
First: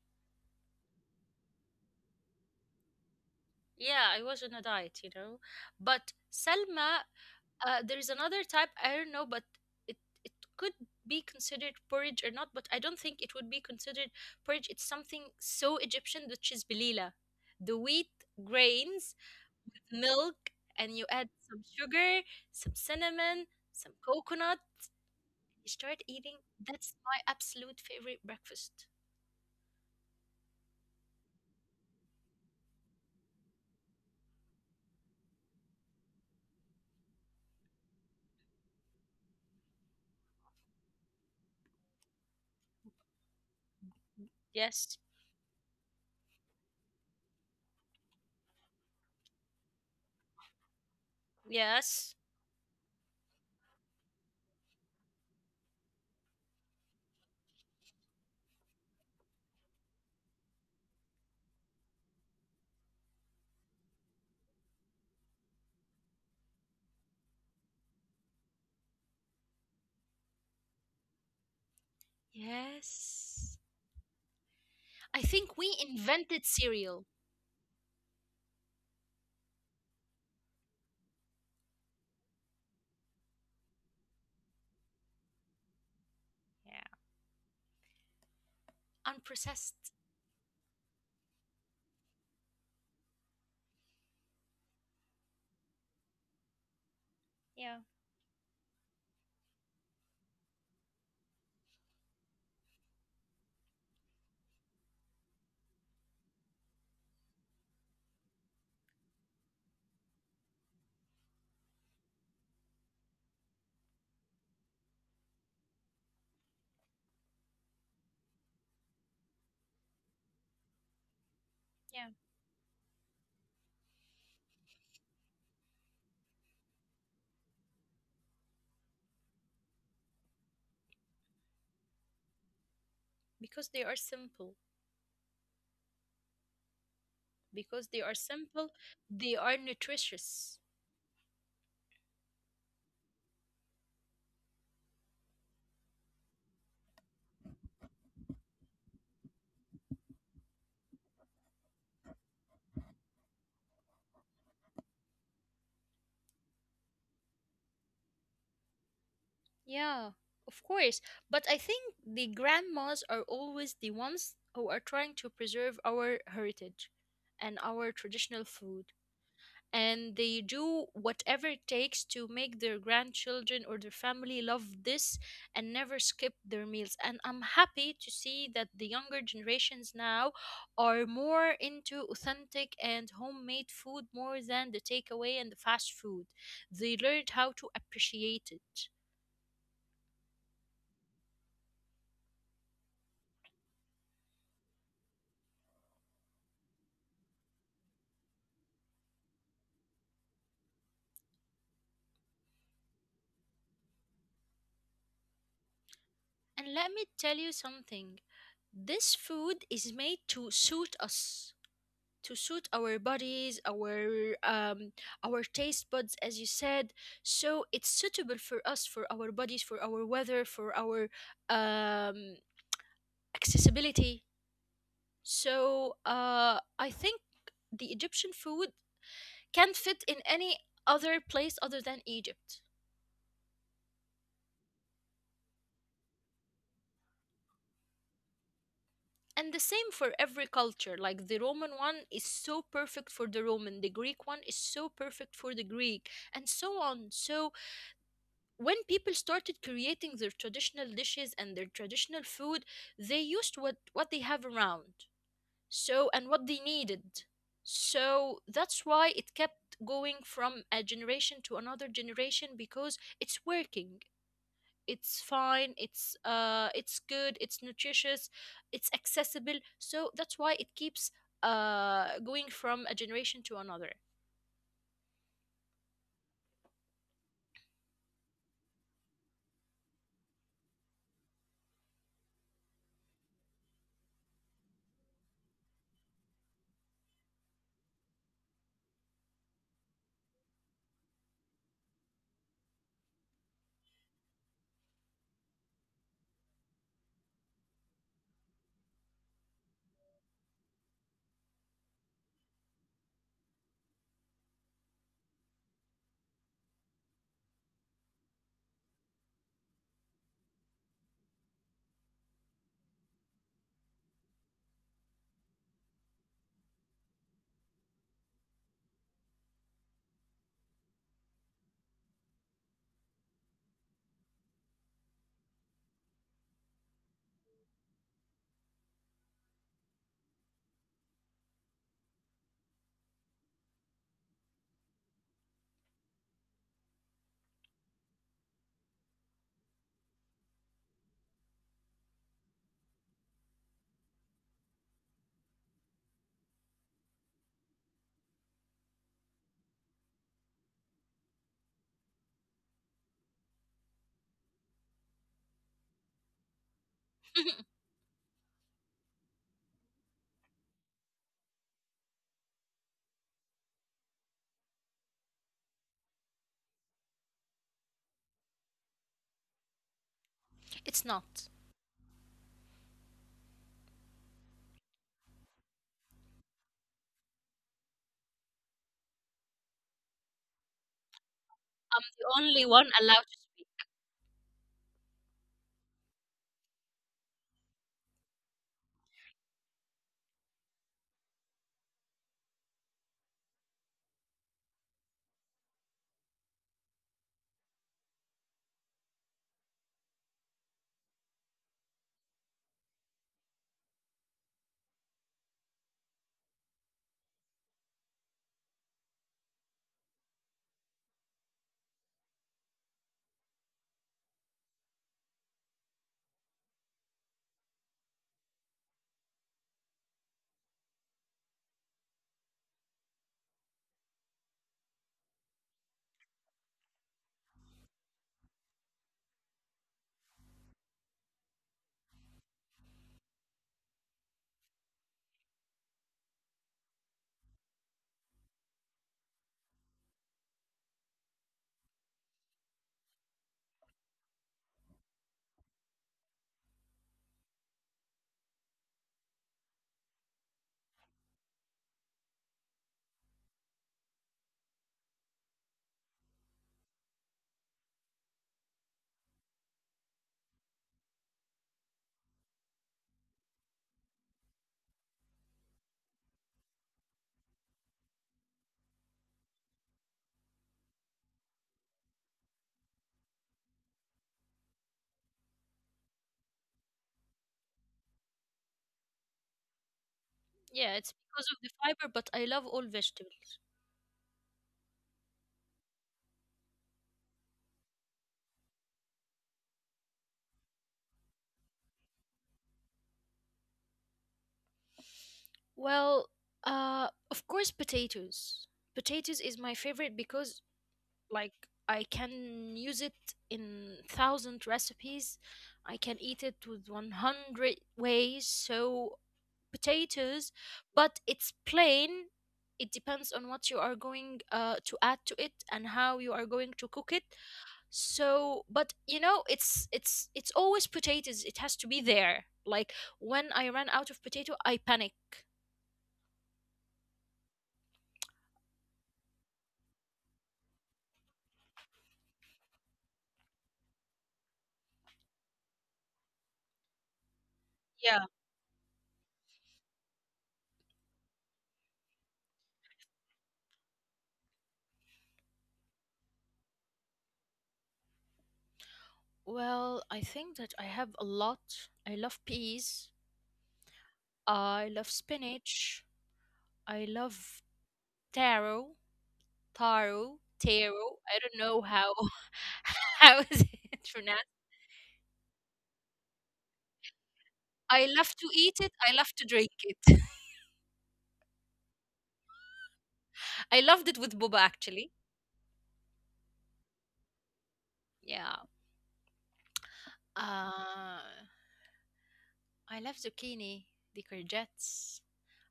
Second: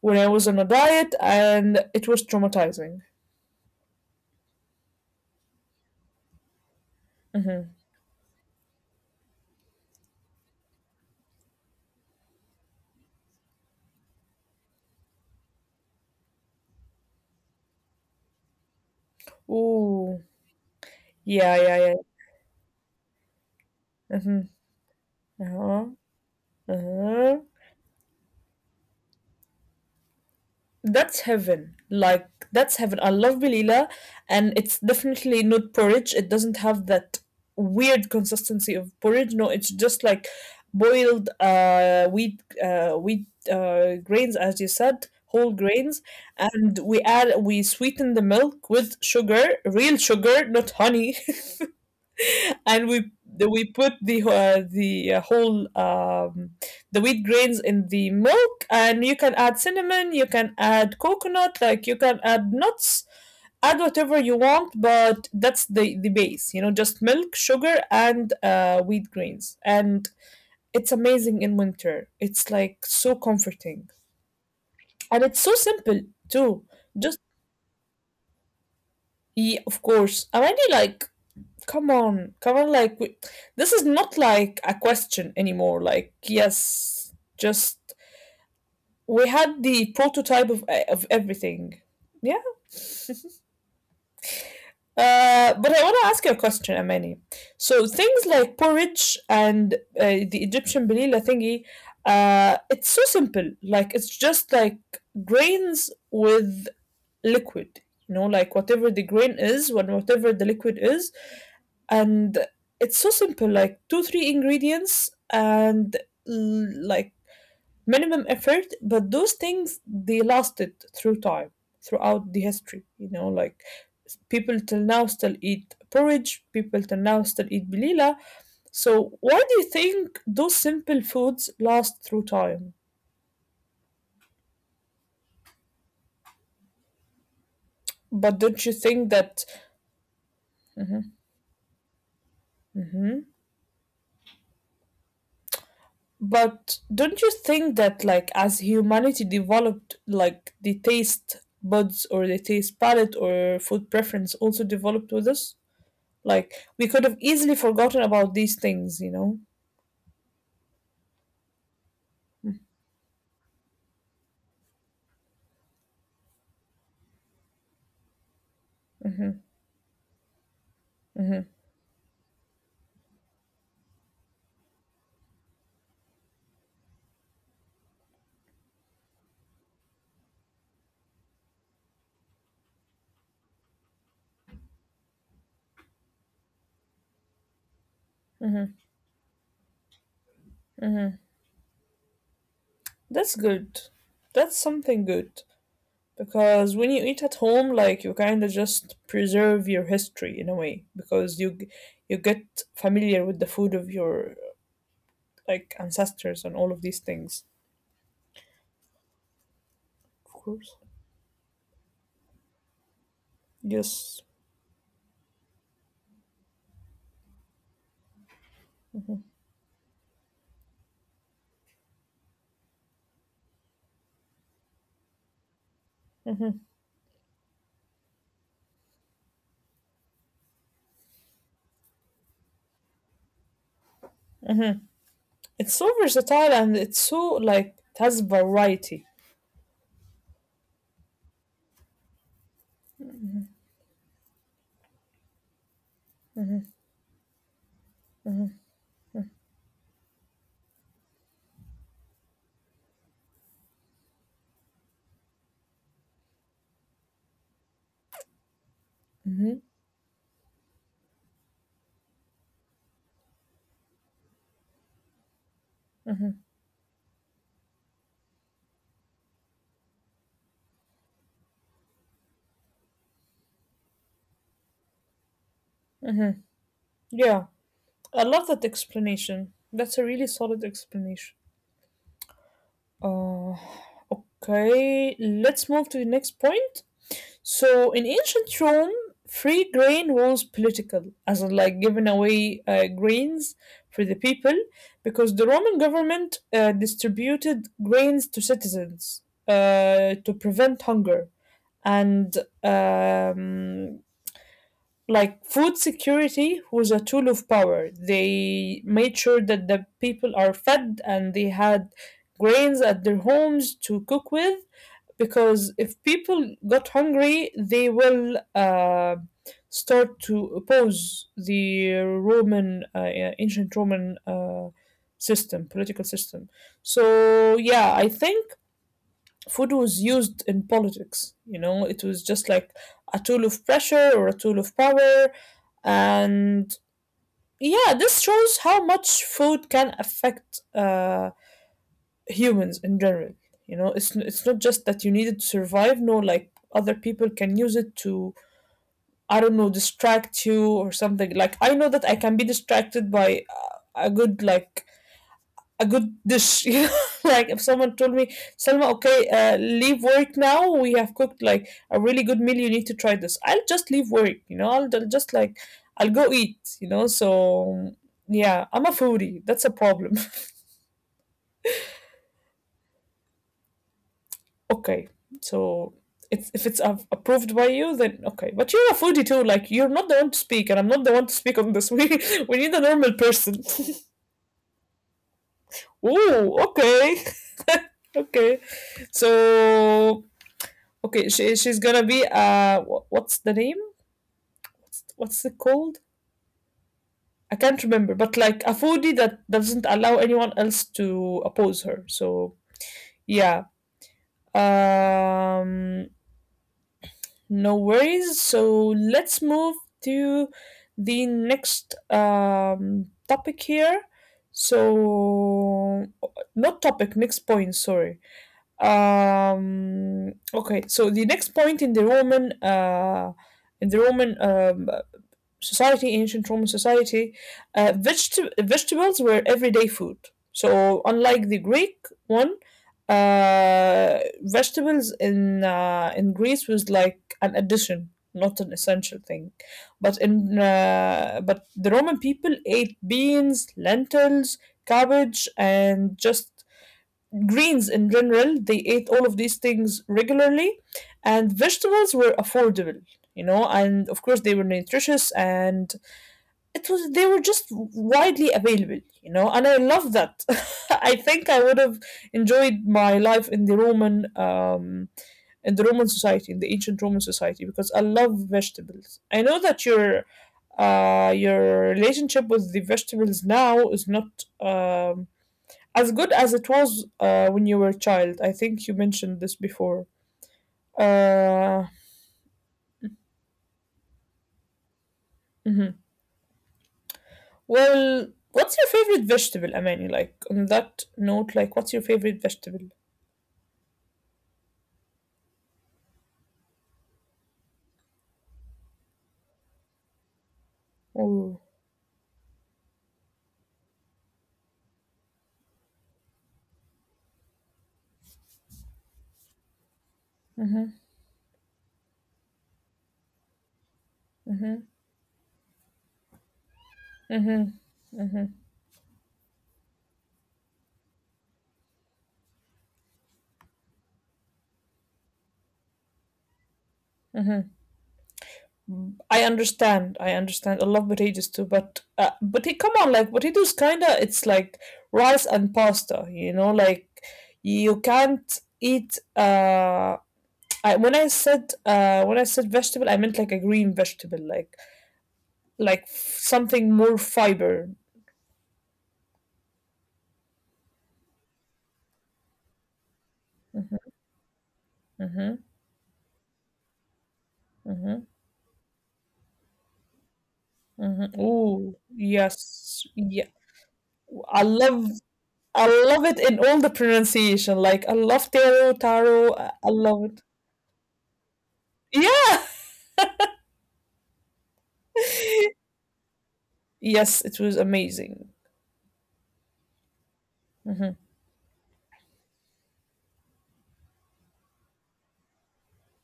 Speaker 1: when I was on a diet and it was traumatizing.
Speaker 2: Yeah, I was on a diet, you know. But Salma,
Speaker 1: Mm-hmm.
Speaker 2: there's another type, I don't know, but it it could be considered porridge or not, but I don't think it would be considered porridge. It's something so Egyptian, which is belila. The wheat grains
Speaker 1: Ooh.
Speaker 2: with milk, and you
Speaker 1: Yeah,
Speaker 2: add
Speaker 1: yeah, yeah.
Speaker 2: some sugar, some cinnamon, some
Speaker 1: Mm-hmm.
Speaker 2: coconut.
Speaker 1: Uh-huh.
Speaker 2: You start eating.
Speaker 1: Uh-huh.
Speaker 2: That's my absolute favorite breakfast.
Speaker 1: That's heaven. Like that's heaven. I love Belila, and it's definitely not porridge. It doesn't have that weird consistency of porridge. No, it's just like boiled wheat grains, as you said,
Speaker 2: Yes.
Speaker 1: whole grains, and we sweeten the milk with sugar, real sugar, not honey.
Speaker 2: Yes.
Speaker 1: And we put the whole the wheat grains in the milk, and you can add cinnamon, you can add coconut, like you can add nuts, add whatever you want, but that's the base, you know, just milk, sugar, and wheat grains. And it's amazing in winter, it's like so
Speaker 2: Yes.
Speaker 1: comforting, and it's
Speaker 2: I
Speaker 1: so
Speaker 2: think we
Speaker 1: simple too.
Speaker 2: invented
Speaker 1: Just
Speaker 2: cereal.
Speaker 1: yeah, of course, already, like come on, come on, like we, this is not like a question anymore. Like
Speaker 2: Yeah.
Speaker 1: yes, just we had the
Speaker 2: Unprocessed.
Speaker 1: prototype of of everything. Yeah. But I want to ask you a question, Amani. So
Speaker 2: Yeah.
Speaker 1: things like porridge and the Egyptian belila thingy, it's so simple. Like it's just like grains with liquid. You know, like whatever the grain is, when whatever the liquid is, and it's so simple, like two three ingredients, and like minimum effort, but those things they lasted through time throughout
Speaker 2: Yeah.
Speaker 1: the history, you know, like people till now still eat porridge, people till now still eat belila. So why do you think those simple foods last through time?
Speaker 2: Because they are simple. Because they are
Speaker 1: But don't you
Speaker 2: simple,
Speaker 1: think that
Speaker 2: they are nutritious.
Speaker 1: mhm. But don't you think that like as humanity developed, like the taste buds or the taste palette or food preference also developed with us? Like we could have easily forgotten about these things, you know?
Speaker 2: Yeah, of course. But I think the grandmas are always the ones who are trying to preserve our heritage and our traditional food. And they do
Speaker 1: Hmm.
Speaker 2: whatever it takes to make their grandchildren or their family love this and never skip their meals. And I'm happy to see that the younger generations now are more into authentic and homemade food more than the takeaway and the fast food. They learned how to appreciate it.
Speaker 1: That's good. That's something good. Because when you eat at home, like you kind of just preserve your history in a way, because you you get familiar with the food of your like ancestors and all of
Speaker 2: And
Speaker 1: these
Speaker 2: let me
Speaker 1: things.
Speaker 2: tell you something. This food is
Speaker 1: Of
Speaker 2: made to
Speaker 1: course.
Speaker 2: suit us, to suit our bodies,
Speaker 1: Yes.
Speaker 2: our taste buds, as you said. So it's suitable for us, for our bodies, for our weather, for our um, accessibility. So I think the Egyptian food can fit in any other place other than Egypt.
Speaker 1: It's so versatile and it's so like it has variety.
Speaker 2: And the same for every culture. Like the Roman one is so perfect for the Roman, the Greek one is so perfect for the Greek, and so on. So when people started creating their traditional dishes and their traditional food, they used what they have around. So, and what they needed. So that's why it kept going from a generation to another generation because it's working. It's fine, it's good, it's nutritious, it's accessible. So that's why it keeps going from a generation to another.
Speaker 1: Yeah, I love that explanation. That's a really solid explanation. Uh, okay, let's move to the next point. So, in ancient Rome, free grain was political, as in like giving away grains for the people, because the Roman government distributed grains to citizens to prevent hunger and, um, like, food security was a tool of power. They made sure that the people are fed and they had grains at their homes to cook with, because if people got hungry, they will start to oppose the Roman, yeah, ancient Roman system, political system. So, yeah, I think food was used in politics. You know, it was just like a tool of pressure or a tool of power. And yeah, this shows how much food can affect humans in general. You know, it's not just that you need it to survive, no, like other people can use it to, I don't know, distract you or something. Like, I know that I can be distracted by a good, like, a good dish. You know, like if someone told me, Selma, okay, leave work now. We have cooked like a really good meal. You need to try this. I'll just leave work. You know, I'll just like I'll go eat. You know, so yeah, I'm a foodie. That's a problem.
Speaker 2: It's not
Speaker 1: Okay, so. It's, if it's approved by you, then okay. But you're a foodie too. Like you're not the one to speak, and I'm not the one to speak on this. We
Speaker 2: the
Speaker 1: we need a
Speaker 2: only one
Speaker 1: normal
Speaker 2: allowed
Speaker 1: person.
Speaker 2: to.
Speaker 1: Ooh, okay, okay. So okay, she's gonna be what's the name? What's it called? I can't remember, but like a foodie that doesn't allow anyone else to oppose her. So yeah. Um, no worries. So let's move to the next topic here. So not topic, next point, sorry. Um, okay, so the next point in the Roman society, ancient Roman society, vegetables were everyday food. So, unlike the Greek one, vegetables in Greece was like an addition, not an essential thing. But in but the Roman people ate beans, lentils, cabbage, and just greens in general. They ate all of these things regularly, and vegetables were affordable, you know, and of course they were nutritious, and it was they were just widely available, you know. And I love that. I think I would have enjoyed my life in the Roman in the roman society, in the ancient Roman society, because I love vegetables. I know that your relationship with the vegetables now is not as good as it was when you were a child. I think you mentioned this before.
Speaker 2: Yeah, it's because of
Speaker 1: Uh,
Speaker 2: the fiber, but I love all vegetables.
Speaker 1: mhm. Well, what's your favorite vegetable, Amani? Like on that note, like what's your favorite vegetable?
Speaker 2: Well, of course, potatoes. Potatoes is my favorite because,
Speaker 1: Oh,
Speaker 2: like, I can use it in thousand recipes. I can eat it with 100 ways. So, potatoes, but it's plain. It depends on what you are going
Speaker 1: hmm,
Speaker 2: to add to it and how you are going to cook it.
Speaker 1: hmm,
Speaker 2: So, but it's always potatoes. It has to be there. Like when I ran out of potato, I panic.
Speaker 1: hmm. I understand. I understand. I love potatoes too, but he come on, like potatoes, kinda. It's like rice and pasta. You know, like you
Speaker 2: Yeah.
Speaker 1: can't eat. When I said vegetable, I meant like a green vegetable, like like something more fiber.
Speaker 2: Well, I think that I have a lot. I love peas. I love
Speaker 1: Mm-hmm.
Speaker 2: spinach. I love taro, taro, taro. I
Speaker 1: Oh
Speaker 2: don't know how
Speaker 1: yes, yeah.
Speaker 2: how is
Speaker 1: I
Speaker 2: it pronounced.
Speaker 1: love I love it in all the pronunciation. Like I love
Speaker 2: I love
Speaker 1: taro,
Speaker 2: to eat it.
Speaker 1: taro.
Speaker 2: I
Speaker 1: I
Speaker 2: love
Speaker 1: I
Speaker 2: to
Speaker 1: love
Speaker 2: drink
Speaker 1: it.
Speaker 2: it.
Speaker 1: Yeah.
Speaker 2: I loved it with boba actually.
Speaker 1: Yes, it was amazing.
Speaker 2: Yeah. Uh I love zucchini, the courgettes.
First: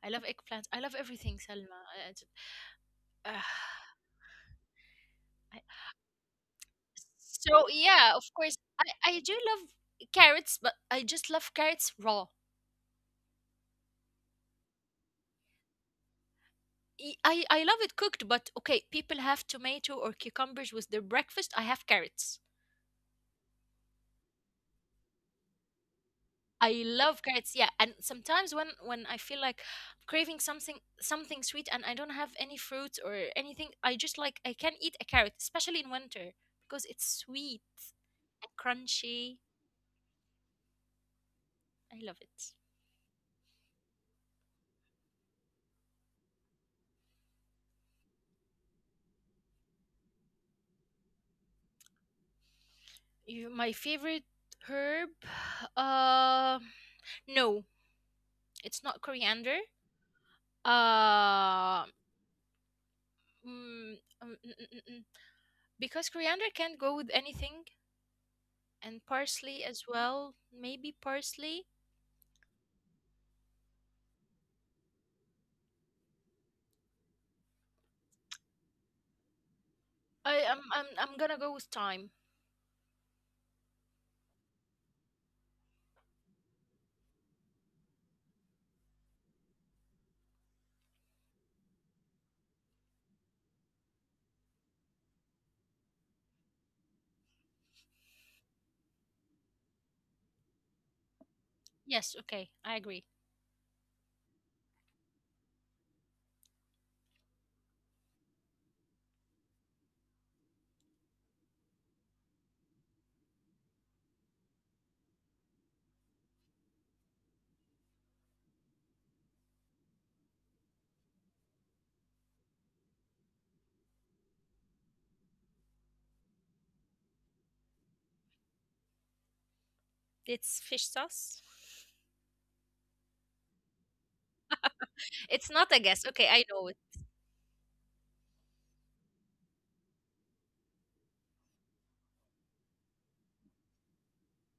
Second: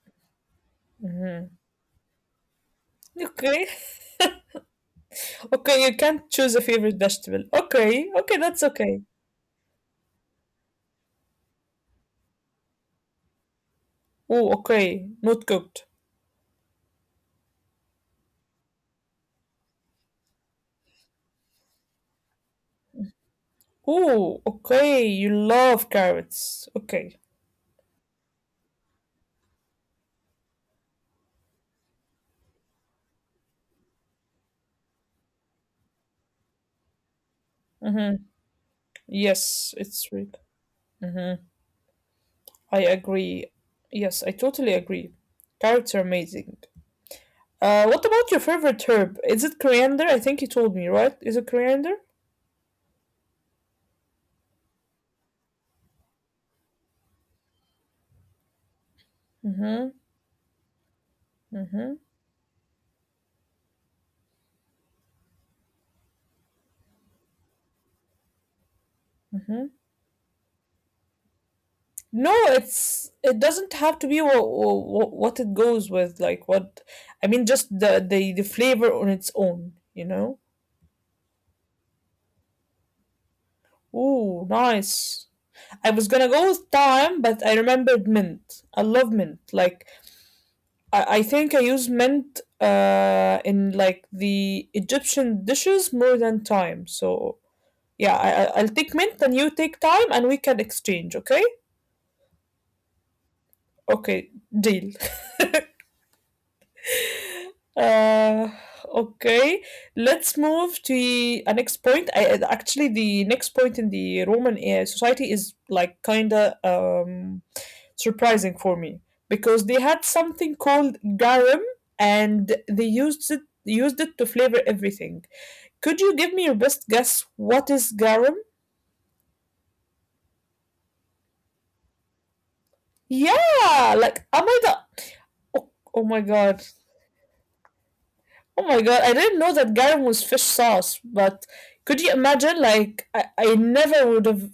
Speaker 2: I love eggplants. I love everything, Selma. I j- Ah,
Speaker 1: Okay.
Speaker 2: I-
Speaker 1: Okay, you can't choose a favorite vegetable.
Speaker 2: So
Speaker 1: Okay.
Speaker 2: yeah, of
Speaker 1: Okay,
Speaker 2: course,
Speaker 1: that's
Speaker 2: I,
Speaker 1: okay.
Speaker 2: I do love carrots, but I just love carrots raw.
Speaker 1: Oh, okay. Not cooked.
Speaker 2: I love it cooked, but okay, people have tomato or cucumbers with their breakfast. I have carrots.
Speaker 1: Oh, okay. You love carrots.
Speaker 2: I
Speaker 1: Okay.
Speaker 2: love carrots, yeah. And sometimes when I feel like craving something sweet and I don't have any fruits or anything, I just like I can eat a carrot, especially in winter because it's sweet.
Speaker 1: Mm-hmm.
Speaker 2: and crunchy.
Speaker 1: Yes, it's sweet. Mm-hmm.
Speaker 2: I love it.
Speaker 1: I agree. Yes, I totally agree. Carrots are amazing. What about your favorite herb? Is it coriander? I think you told me, right? Is it coriander?
Speaker 2: You, my favorite herb. uh, No, it's not coriander.
Speaker 1: Mm-hmm.
Speaker 2: Uh,
Speaker 1: Mm-hmm.
Speaker 2: mm, um, mm, mm, mm, mm. Because coriander can't go with anything, and parsley
Speaker 1: Mm-hmm.
Speaker 2: as well. Maybe parsley.
Speaker 1: No, it doesn't have to be what it goes with, like what I mean, just the flavor on its own, you
Speaker 2: I
Speaker 1: know.
Speaker 2: am. I'm gonna go with thyme.
Speaker 1: Ooh, nice. I was gonna go with thyme, but I remembered mint. I love mint. Like I think I use mint in like the Egyptian dishes more than thyme. So yeah, I'll take mint and you take thyme and we can exchange. Okay,
Speaker 2: Yes. Okay. I agree.
Speaker 1: okay, deal. Uh, okay, let's move to the next point. Actually, the next point in the Roman society is like kind of surprising for me because they had something called garum and they used it to flavor everything. Could you give me your best guess what is garum?
Speaker 2: It's fish sauce.
Speaker 1: Yeah, like am I the—
Speaker 2: It's not
Speaker 1: oh,
Speaker 2: a guess.
Speaker 1: oh my
Speaker 2: Okay. I know
Speaker 1: God.
Speaker 2: it.
Speaker 1: Oh my God, I didn't know that garum was fish sauce, but could you imagine? Like, I never would have,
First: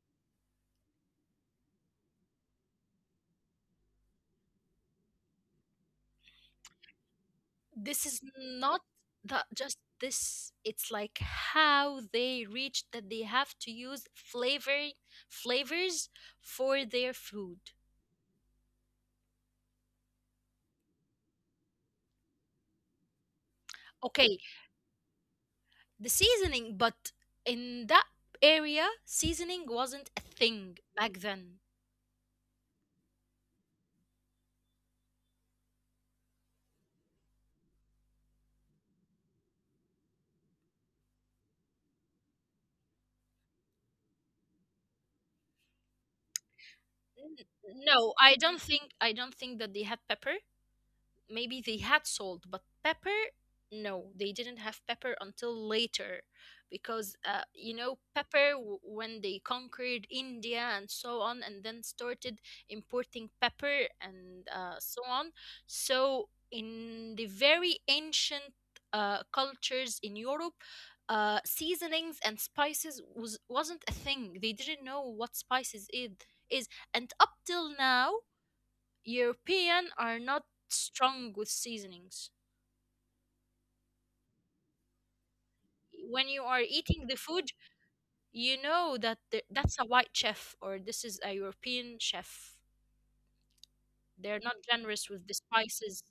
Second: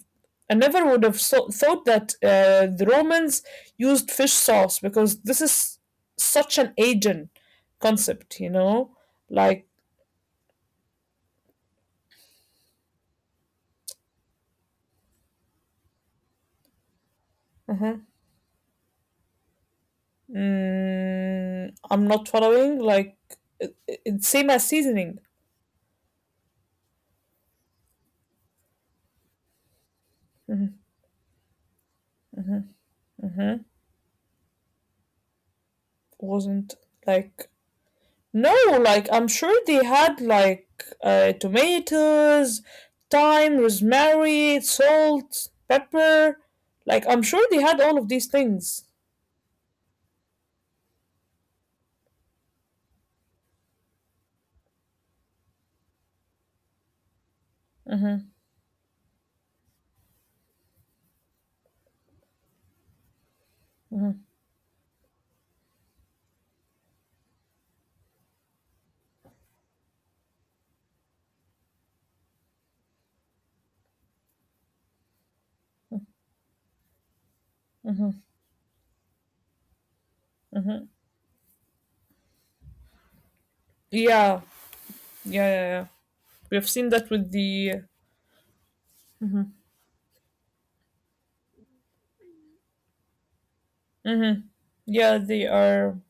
Speaker 1: thought that the Romans used fish sauce because this is such an Asian
Speaker 2: This is
Speaker 1: concept, you
Speaker 2: not
Speaker 1: know?
Speaker 2: the,
Speaker 1: Like,
Speaker 2: just this It's like how they reach that they have to use flavors for their food.
Speaker 1: uh-huh. I'm not following. Like, it's
Speaker 2: Okay,
Speaker 1: same as seasoning.
Speaker 2: the seasoning, but in that area seasoning wasn't a
Speaker 1: Mm-hmm,
Speaker 2: thing back then.
Speaker 1: mm-hmm, mm-hmm. Wasn't like— no, like I'm sure they had like tomatoes, thyme, rosemary, salt, pepper. Like I'm
Speaker 2: N-
Speaker 1: sure they had all of
Speaker 2: no
Speaker 1: these
Speaker 2: i don't
Speaker 1: things.
Speaker 2: think i don't think that they had pepper. Maybe they had salt, but pepper, no, they didn't have pepper until later because you know,
Speaker 1: Hmm.
Speaker 2: pepper when they conquered India and so on and then started importing pepper
Speaker 1: Hmm.
Speaker 2: and so on. So in the very ancient cultures in Europe, seasonings and spices wasn't a thing. They didn't know what spices is. And up till now
Speaker 1: Hmm.
Speaker 2: European are not
Speaker 1: Hmm.
Speaker 2: strong with seasonings.
Speaker 1: Yeah, yeah, yeah, yeah.
Speaker 2: When you are
Speaker 1: We've seen
Speaker 2: eating
Speaker 1: that
Speaker 2: the
Speaker 1: with
Speaker 2: food,
Speaker 1: the—
Speaker 2: you know that
Speaker 1: Hmm.
Speaker 2: that's a white chef or this is a European chef. They're
Speaker 1: Hmm.
Speaker 2: not generous
Speaker 1: Yeah,
Speaker 2: with the
Speaker 1: they are.
Speaker 2: spices.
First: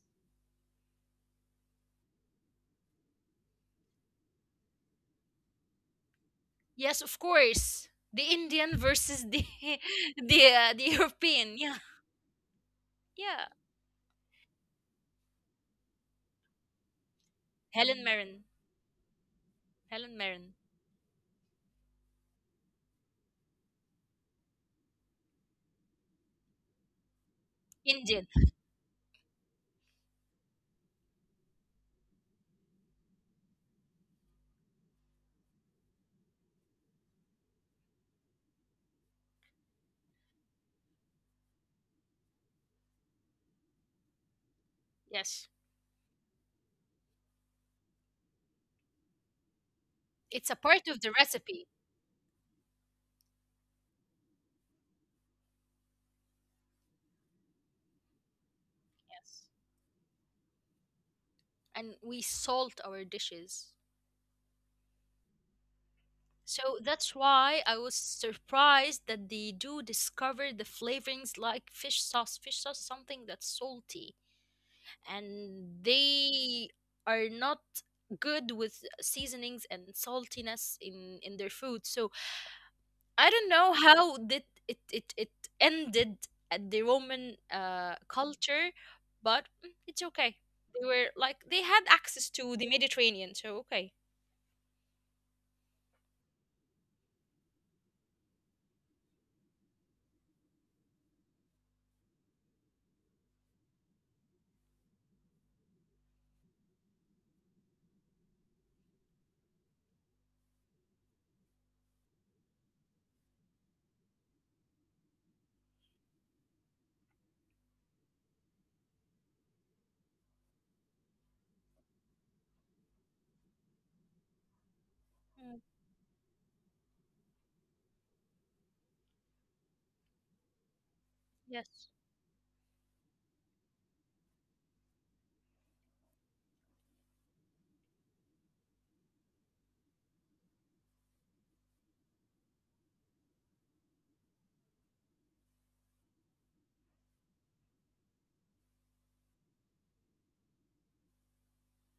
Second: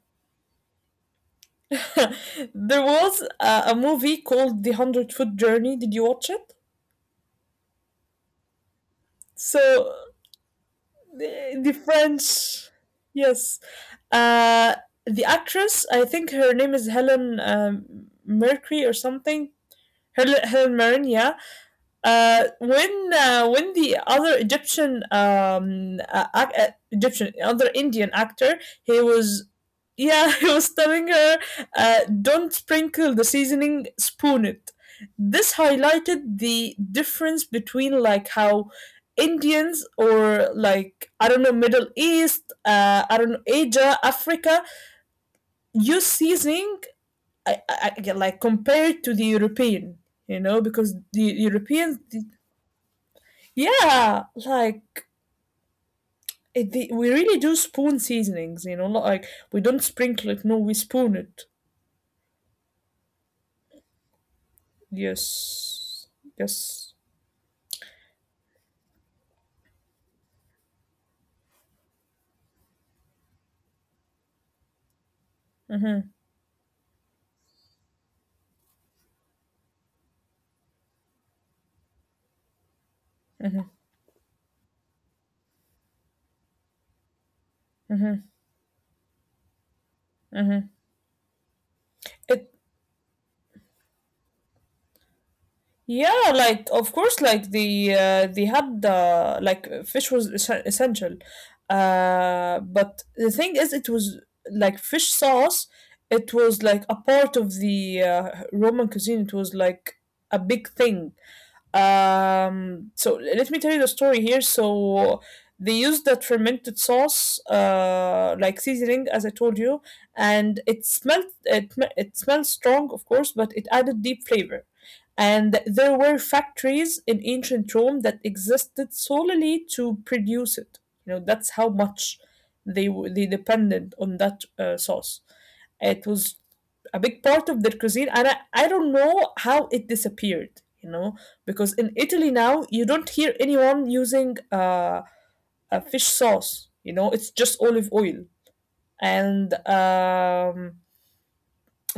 Speaker 1: There was a movie called The Hundred Foot Journey. Did you watch it?
Speaker 2: Yes, of course. The Indian versus the
Speaker 1: So
Speaker 2: the European.
Speaker 1: the
Speaker 2: Yeah.
Speaker 1: French.
Speaker 2: Yeah.
Speaker 1: Yes. Uh, the actress, I think her name is Helen
Speaker 2: Helen Mirren.
Speaker 1: Mercury or something.
Speaker 2: Helen
Speaker 1: Helen,
Speaker 2: Mirren.
Speaker 1: Helen Mirren, yeah. When the other Egyptian Egyptian other Indian
Speaker 2: Indian.
Speaker 1: actor, he was, yeah, he was telling her, don't sprinkle the seasoning, spoon it. This highlighted the difference between like how Indians or like I don't know Middle East, I don't know, Asia, Africa
Speaker 2: Yes.
Speaker 1: use seasoning. I like compared to the European, you
Speaker 2: It's a
Speaker 1: know,
Speaker 2: part
Speaker 1: because
Speaker 2: of the
Speaker 1: the
Speaker 2: recipe.
Speaker 1: Europeans— yeah, like it, we really do spoon seasonings, not like—
Speaker 2: Yes.
Speaker 1: we don't sprinkle it, no, we spoon it.
Speaker 2: And we salt our dishes.
Speaker 1: Yes.
Speaker 2: So
Speaker 1: Yes.
Speaker 2: that's why I was surprised that they do discover the flavorings like fish sauce. Fish sauce is something that's salty, and
Speaker 1: Mm-hmm.
Speaker 2: they are not good with seasonings and saltiness in their food. So I don't
Speaker 1: Mm-hmm.
Speaker 2: know how did it ended at the Roman
Speaker 1: Mm-hmm.
Speaker 2: culture, but it's okay.
Speaker 1: Mm-hmm.
Speaker 2: They were like they had access
Speaker 1: It—
Speaker 2: to the Mediterranean, so okay.
Speaker 1: yeah, like of course like the, they had the like fish was essential. But the thing is it was like fish sauce, it was like a part of the Roman cuisine. It was like a big thing. So let me tell you the story here. So they used that fermented sauce, like seasoning, as I told you, and it smelled strong, of course, but it added deep flavor.
Speaker 2: Mm,
Speaker 1: And there were factories in ancient Rome that existed solely to produce it. You know, that's how
Speaker 2: yes.
Speaker 1: much they depended on that sauce. It was a big part of their cuisine, and I don't know how it disappeared. You know, because in Italy now you don't hear anyone using a fish sauce. You know, it's just olive oil and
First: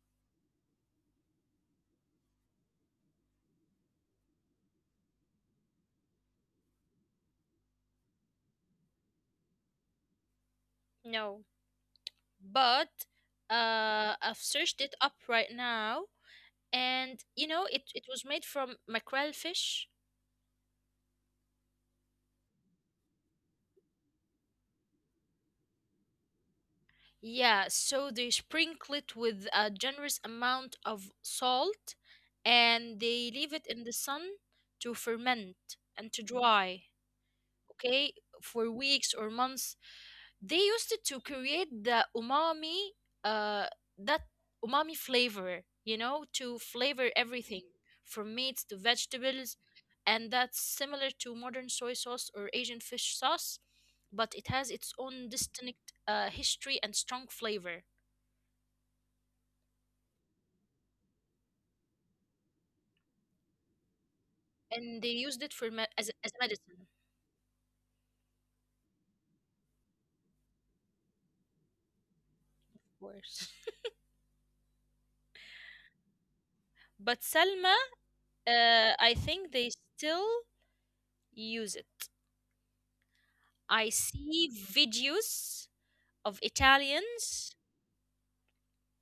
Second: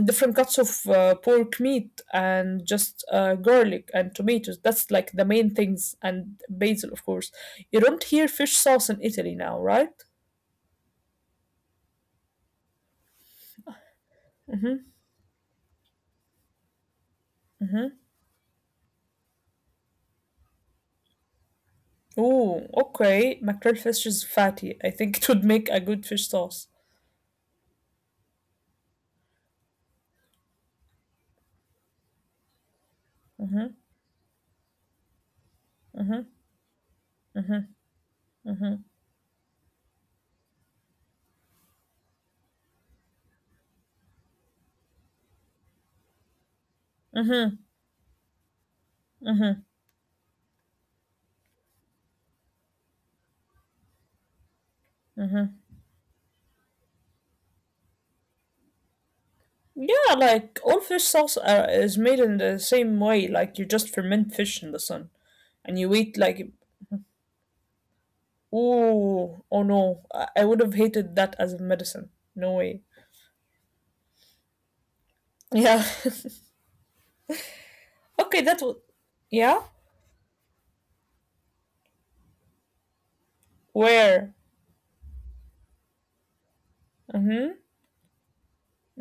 Speaker 1: different cuts of pork meat and just garlic and tomatoes. That's like the main things, and basil, of course. You don't hear fish sauce in Italy now, right?
Speaker 2: No. But I've searched
Speaker 1: Mm-hmm.
Speaker 2: it up right now, and you know,
Speaker 1: Mm-hmm.
Speaker 2: it was made from mackerel fish.
Speaker 1: Oh, okay. Mackerel fish is fatty. I think it would make a good fish sauce.
Speaker 2: Yeah, so they sprinkle it with a generous amount of salt and they leave it
Speaker 1: Mm-hmm,
Speaker 2: in the sun to ferment and
Speaker 1: mm-hmm,
Speaker 2: to dry, okay, for weeks or months. They used it to create the umami uh that umami flavor, you know, to flavor
Speaker 1: mm-hmm,
Speaker 2: everything from meats to vegetables.
Speaker 1: mm-hmm.
Speaker 2: And that's similar to modern soy sauce or Asian fish sauce, but it has its own distinct history and strong flavor.
Speaker 1: Yeah, like all fish sauce is made in the same way. Like you just ferment fish in the
Speaker 2: And they
Speaker 1: sun
Speaker 2: used it for
Speaker 1: and
Speaker 2: me-
Speaker 1: you
Speaker 2: as,
Speaker 1: eat
Speaker 2: as
Speaker 1: like, ooh,
Speaker 2: medicine,
Speaker 1: oh no, I would have hated that as a medicine. No
Speaker 2: of
Speaker 1: way.
Speaker 2: course.
Speaker 1: Yeah.
Speaker 2: But, Salma,
Speaker 1: Okay, that was—
Speaker 2: I think
Speaker 1: yeah.
Speaker 2: they still use it. I
Speaker 1: Where?
Speaker 2: see videos of
Speaker 1: Mm-hmm.
Speaker 2: Italians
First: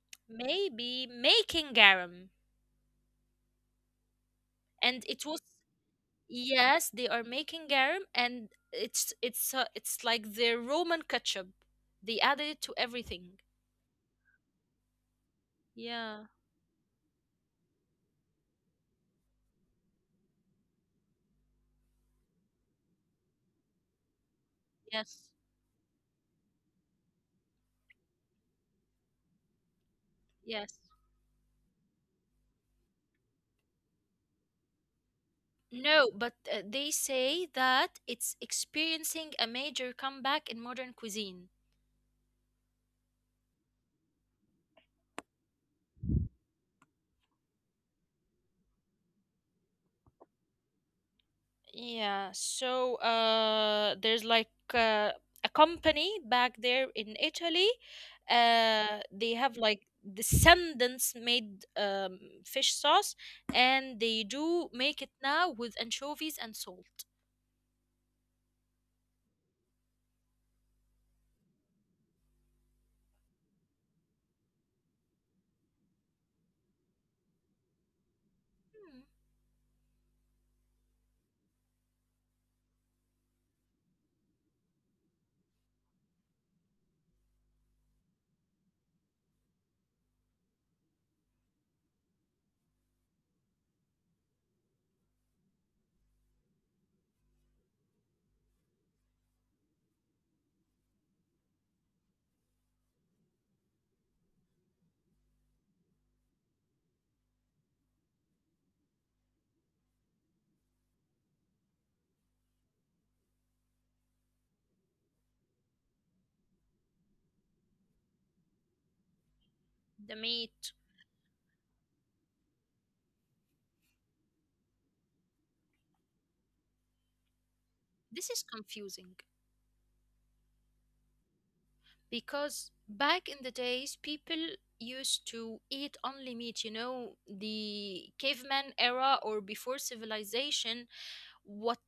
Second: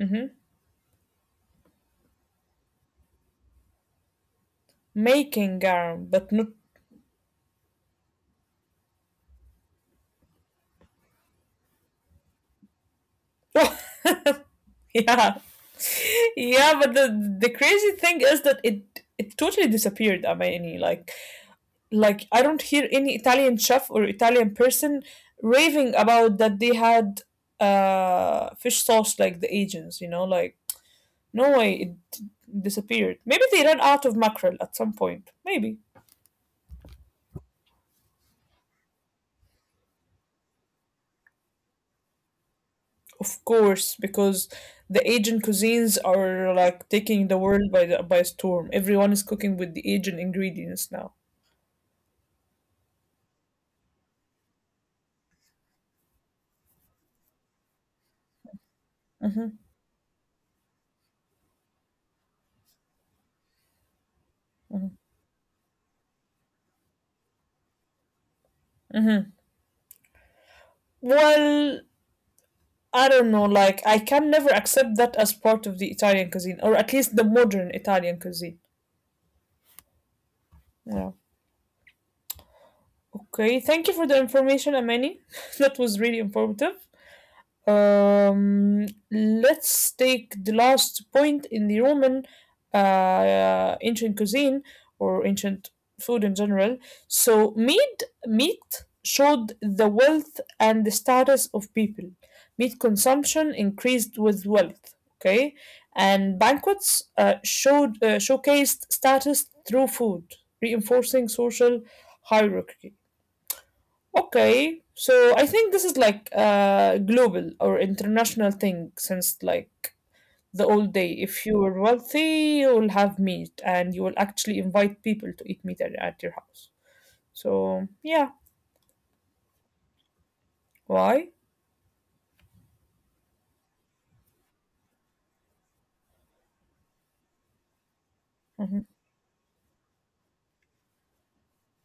Speaker 1: Mm-hmm.
Speaker 2: maybe making garum, and it was,
Speaker 1: Making arm, but not.
Speaker 2: yes, they are making garum, and it's it's like their Roman ketchup. They added it to everything.
Speaker 1: Yeah,
Speaker 2: Yeah.
Speaker 1: yeah. But the crazy thing is that it totally disappeared. I mean, like I don't hear any Italian chef or Italian person
Speaker 2: Yes.
Speaker 1: raving about that they had fish sauce like the Asians. You know, like
Speaker 2: Yes.
Speaker 1: no way it disappeared. Maybe they ran out of mackerel at some point. Maybe.
Speaker 2: No. But they say that it's experiencing a major comeback in modern cuisine.
Speaker 1: Of course, because the Asian cuisines are like taking the world by by storm. Everyone is cooking with the Asian ingredients now.
Speaker 2: Yeah, so there's like a company back there in Italy. They have
Speaker 1: Hmm.
Speaker 2: like descendants made fish sauce, and they do
Speaker 1: Hmm.
Speaker 2: make it now with anchovies and salt.
Speaker 1: Hmm. Well, I don't know. Like, I can never accept that as part of the Italian cuisine, or at least the modern Italian cuisine.
Speaker 2: Hmm,
Speaker 1: Yeah. Okay. Thank you for the information, Amani. That was really informative. Let's take the last point in the Roman ancient cuisine or ancient food in general. So meat showed the wealth and the status of people. Meat consumption increased with wealth. Okay, and banquets showed showcased status through food, reinforcing social hierarchy. Okay, so I think this is like a global or international thing since like
Speaker 2: the
Speaker 1: the
Speaker 2: meat.
Speaker 1: old day. If you are wealthy, you will have meat and you will actually invite people to eat meat at your house. So
Speaker 2: This
Speaker 1: yeah,
Speaker 2: is confusing
Speaker 1: why?
Speaker 2: because back in the days, people used to eat only meat, you know, the caveman
Speaker 1: Hmm.
Speaker 2: era or before civilization. What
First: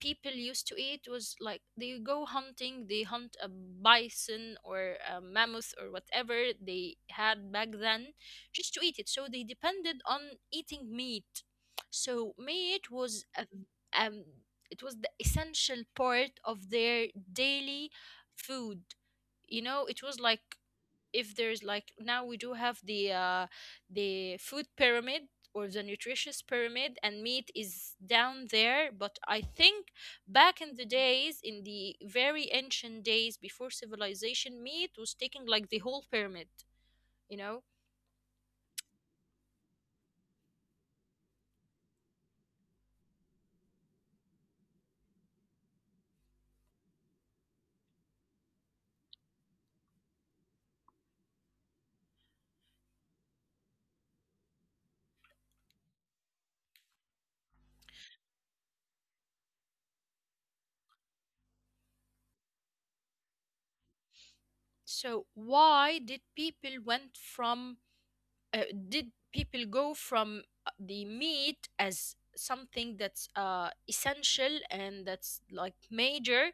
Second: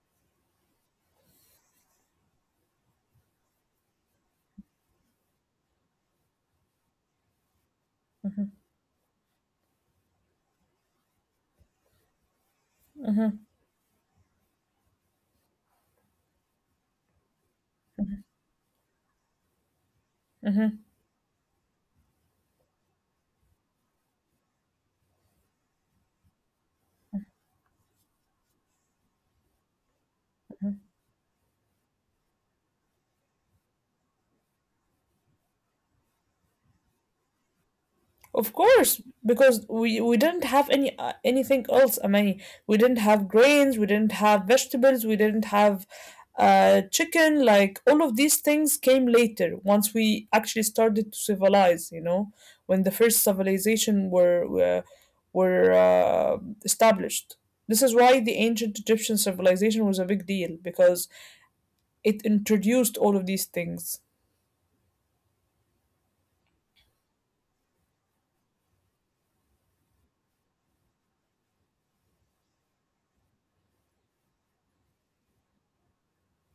Speaker 2: people used to eat was like they go hunting, they hunt a bison or a mammoth or whatever they had back then, just to eat it. So they depended on eating meat. So meat was um it was the essential part of their daily food. You know, it was like
Speaker 1: Hmm.
Speaker 2: if there's like now we do have the food pyramid or the nutritious pyramid, and meat is down there, but I think back in the days in the very ancient days before civilization, meat was taking like the whole pyramid, you know.
Speaker 1: Of course, because we didn't have any anything else. I mean, we didn't have grains, we didn't have vegetables, we didn't have chicken. Like all of these things came later once we actually started to civilize. You know, when the first civilization were established. This is why the ancient Egyptian civilization was a big deal because it introduced all of these things.
Speaker 2: So why did people uh, go from the meat as something that's essential and that's like major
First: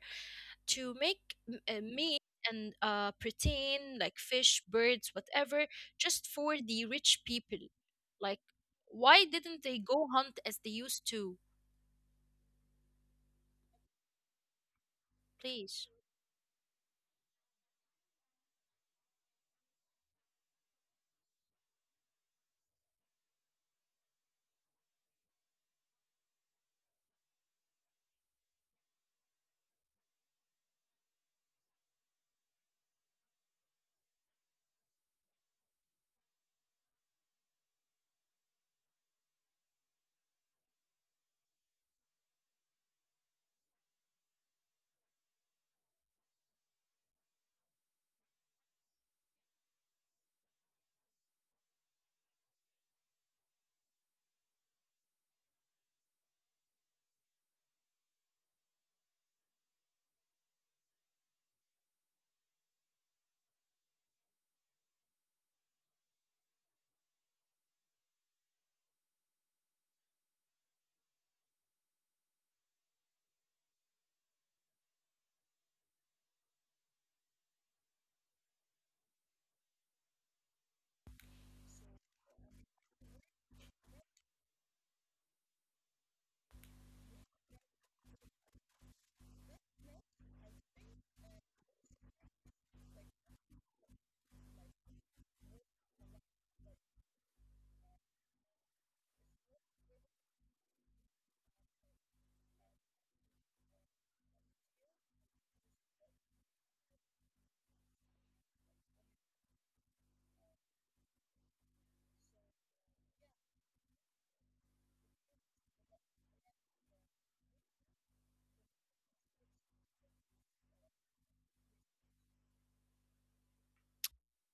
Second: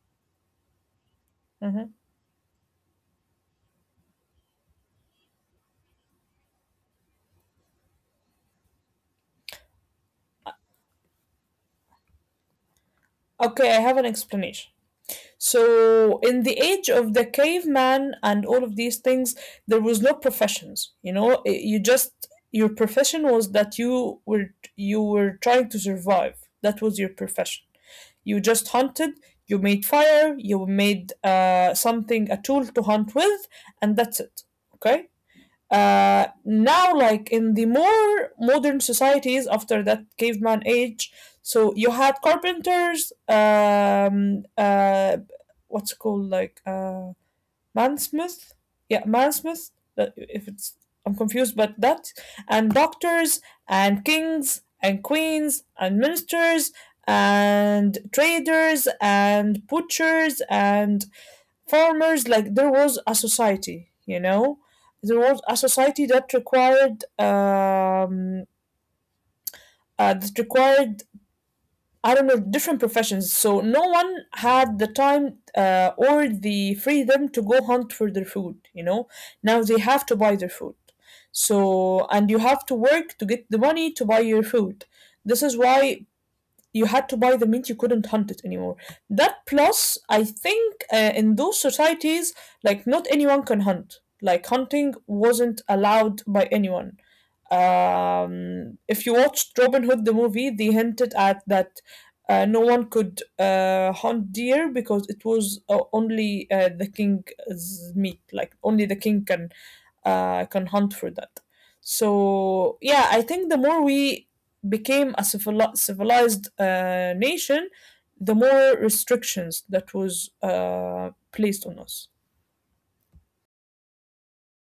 Speaker 2: to make
Speaker 1: Mhm.
Speaker 2: meat and protein like fish, birds, whatever, just for the rich people. Like, why didn't they go hunt as they used to?
Speaker 1: Okay, I have an explanation.
Speaker 2: Please.
Speaker 1: So, in the age of the caveman and all of these things, there was no professions. You know, you just your profession was that you were trying to survive. That was your profession. You just hunted. You made fire. You made something, a tool to hunt with, and that's it. Okay. Now, like in the more modern societies after that caveman age, so you had carpenters, what's it called, like, mansmith, yeah, mansmith. If it's— I'm confused, but that, and doctors and kings and queens and ministers and traders and butchers and farmers, like there was a society that required I don't know different professions. So no one had the time or the freedom to go hunt for their food. Now they have to buy their food, and you have to work to get the money to buy your food. This is why you had to buy the meat, you couldn't hunt it anymore. That, plus I think in those societies, like not anyone can hunt, like hunting wasn't allowed by anyone. If you watched Robin Hood the movie, they hinted at that. No one could hunt deer because it was only the king's meat. Like only the king can hunt for that. So yeah, I think the more we became a civilized nation, the more restrictions that was placed on us.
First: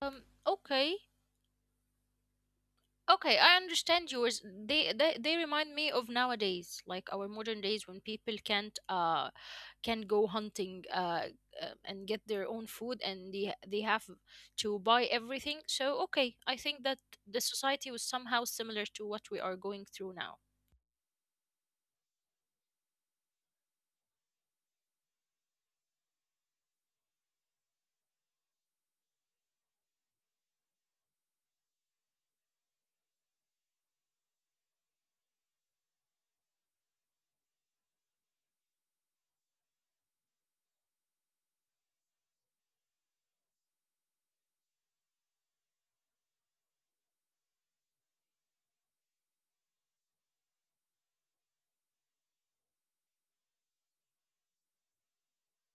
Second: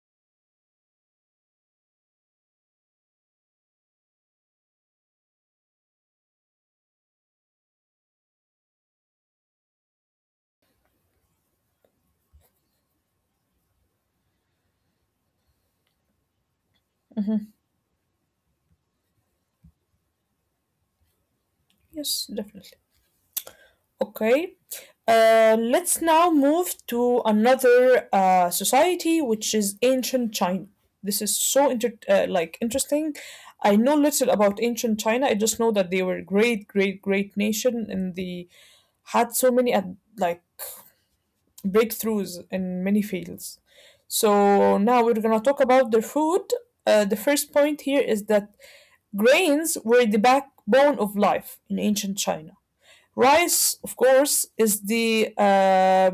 Speaker 2: Okay. Okay, I understand yours. They, they remind me of nowadays, like our modern days when people can't can go hunting and get their own food, and they have to buy everything. So okay, I think that
Speaker 1: Mhm.
Speaker 2: the society was somehow similar to what we are going through now.
Speaker 1: Yes, definitely. Okay. Let's now move to another society, which is ancient China. This is so interesting. I know little about ancient China. I just know that they were great, great, great nation, and they had so many ad like breakthroughs in many fields. So now we're gonna talk about their food. The first point here is that grains were the backbone of life in ancient China. Rice, of course, is the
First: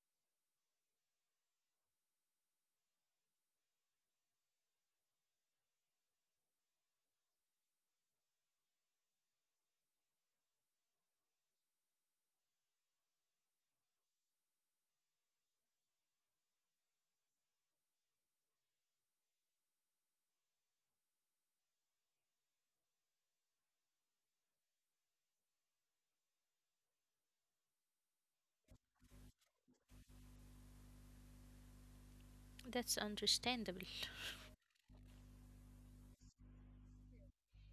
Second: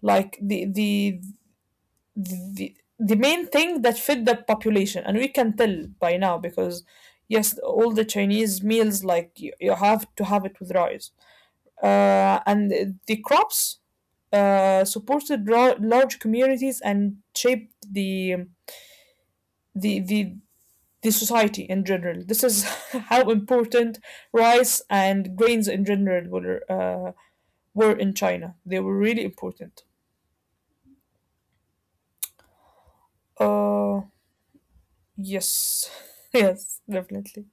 Speaker 1: like the main thing that fed the population, and we can tell by now because yes, all the Chinese meals like you have to have it with rice, and the crops supported large communities and shaped the the the society in general. This is how important rice and grains in general were in China. They were really important.
Speaker 2: That's understandable.
Speaker 1: Uh, yes, yes, definitely.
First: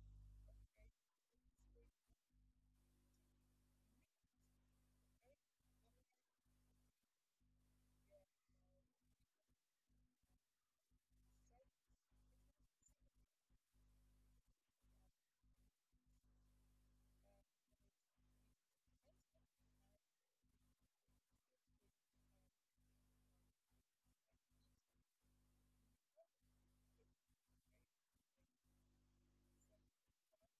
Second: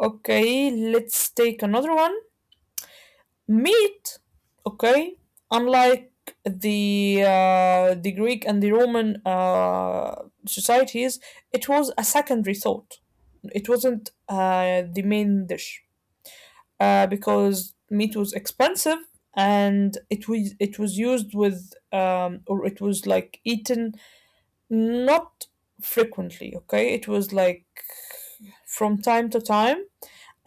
Speaker 1: Okay, let's take another one. Meat. Okay, unlike the Greek and the Roman societies, it was a secondary thought. It wasn't the main dish because meat was expensive and it was used with or it was like eaten. Not frequently, okay? It was like from time to time,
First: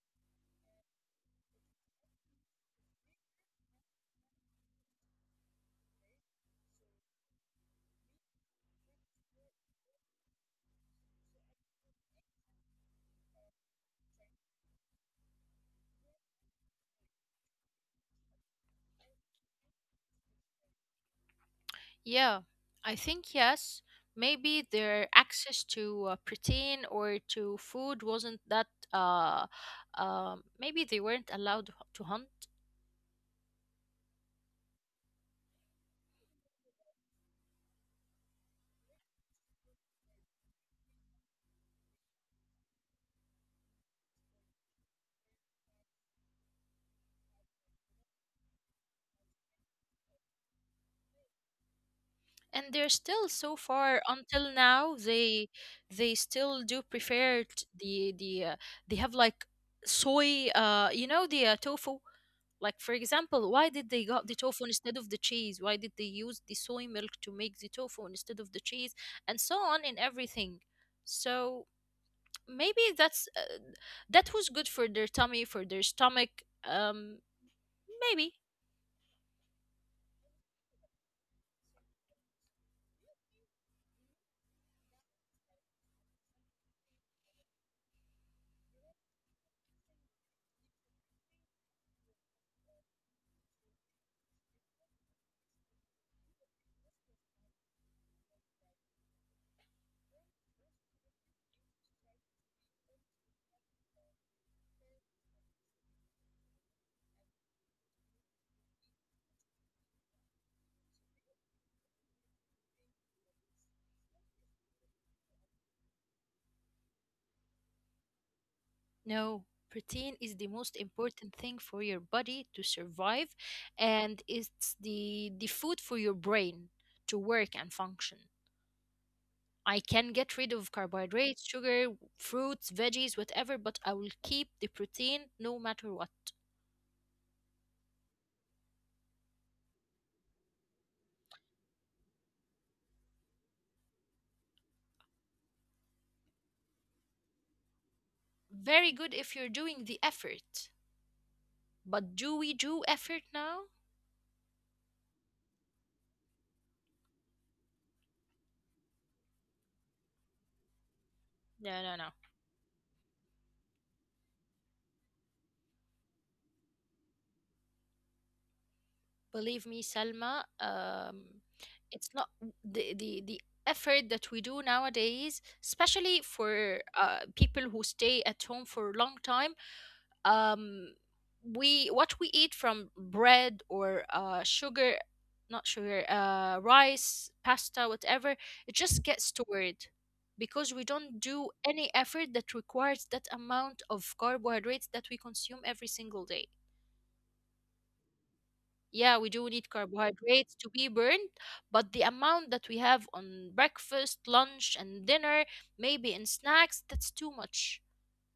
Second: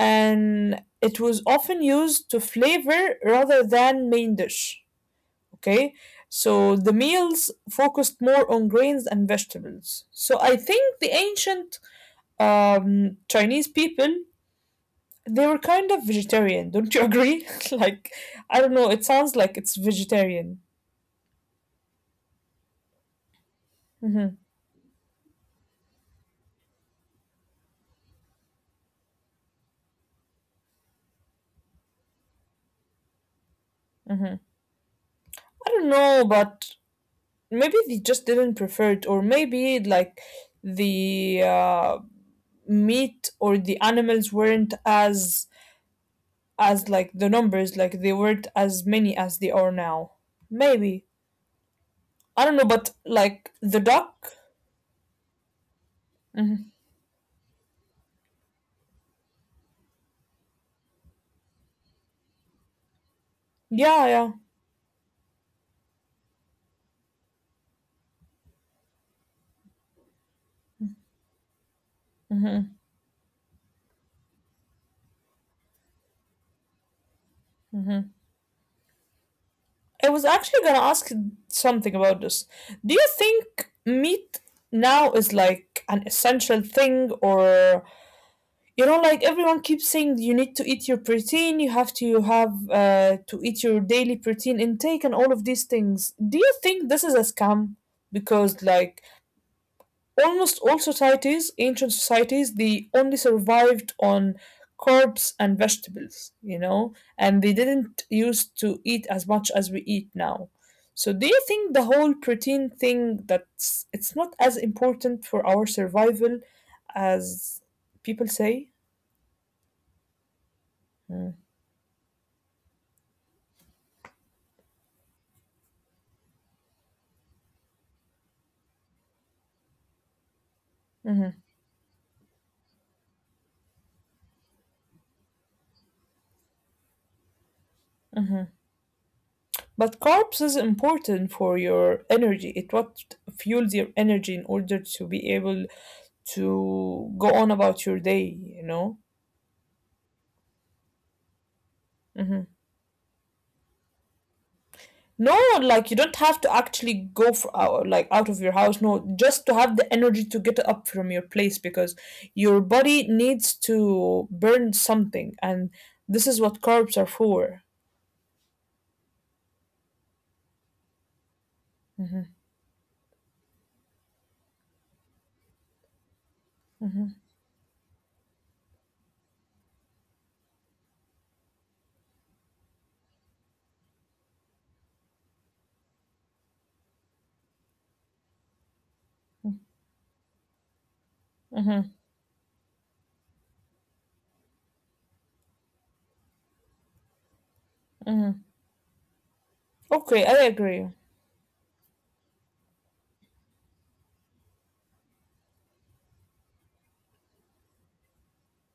Speaker 1: and it was often used to flavor rather than main dish, okay? So the meals focused more on grains and vegetables. So I think the ancient Chinese people they were kind of vegetarian, don't you agree? Like I don't know, it sounds like it's vegetarian.
Speaker 2: Yeah, I think yes.
Speaker 1: Hmm
Speaker 2: Maybe their access to protein or to food wasn't that. Maybe they weren't allowed to hunt.
Speaker 1: hmm. I don't know, but maybe they just didn't prefer it, or maybe like the meat or the animals weren't as like the numbers, like they weren't as many as they are now, maybe. I
Speaker 2: And
Speaker 1: don't know,
Speaker 2: they're
Speaker 1: but
Speaker 2: still so
Speaker 1: like the
Speaker 2: far until
Speaker 1: duck.
Speaker 2: now they still do
Speaker 1: Mhm.
Speaker 2: prefer. They have like soy you know, the tofu. Like, for example, why did they got
Speaker 1: Yeah,
Speaker 2: the
Speaker 1: yeah,
Speaker 2: tofu instead of the cheese? Why did they use the soy milk to make the tofu instead of the cheese, and so on in everything? So maybe that's that was good for their tummy, for their stomach. um Maybe.
Speaker 1: I was actually gonna ask something about this. Do you think meat now is like an essential thing? Or you know, like everyone keeps saying you need to eat your protein, you have to eat your daily protein intake and all of these things. Do you think this is a scam? Because like almost all societies, ancient societies, they only survived on carbs and vegetables, you know, and they didn't used to eat as much as we eat now. So do you think the whole protein thing, that's it's not as important for our survival as people say?
Speaker 2: No, protein is the most
Speaker 1: Hmm.
Speaker 2: important thing for your body to survive, and it's the food for your brain to work and function. I can get rid of carbohydrates, sugar, fruits, veggies, whatever, but I will keep the protein no matter what.
Speaker 1: But carbs is important for your energy. It, what fuels your energy in order to be able to go on about your day,
Speaker 2: Very good if you're doing the effort. But
Speaker 1: Hmm.
Speaker 2: do we do effort now?
Speaker 1: No, like you don't have to actually go for out, like out of your house. No, just to have the energy to get up from your place, because
Speaker 2: No, no, no.
Speaker 1: your body needs to burn something, and this is what carbs are for.
Speaker 2: Believe me, Selma, it's not the effort that we do nowadays, especially
Speaker 1: Hmm.
Speaker 2: for people who stay at home for a long time. Um, we what we eat from bread or sugar, not sugar, rice, pasta, whatever, it just gets stored because we don't do any effort that requires that amount of carbohydrates that we consume every single day. Yeah, we do need
Speaker 1: Okay, I agree.
Speaker 2: carbohydrates to be burned, but the amount that we have on breakfast, lunch, and dinner, maybe in snacks, that's too much.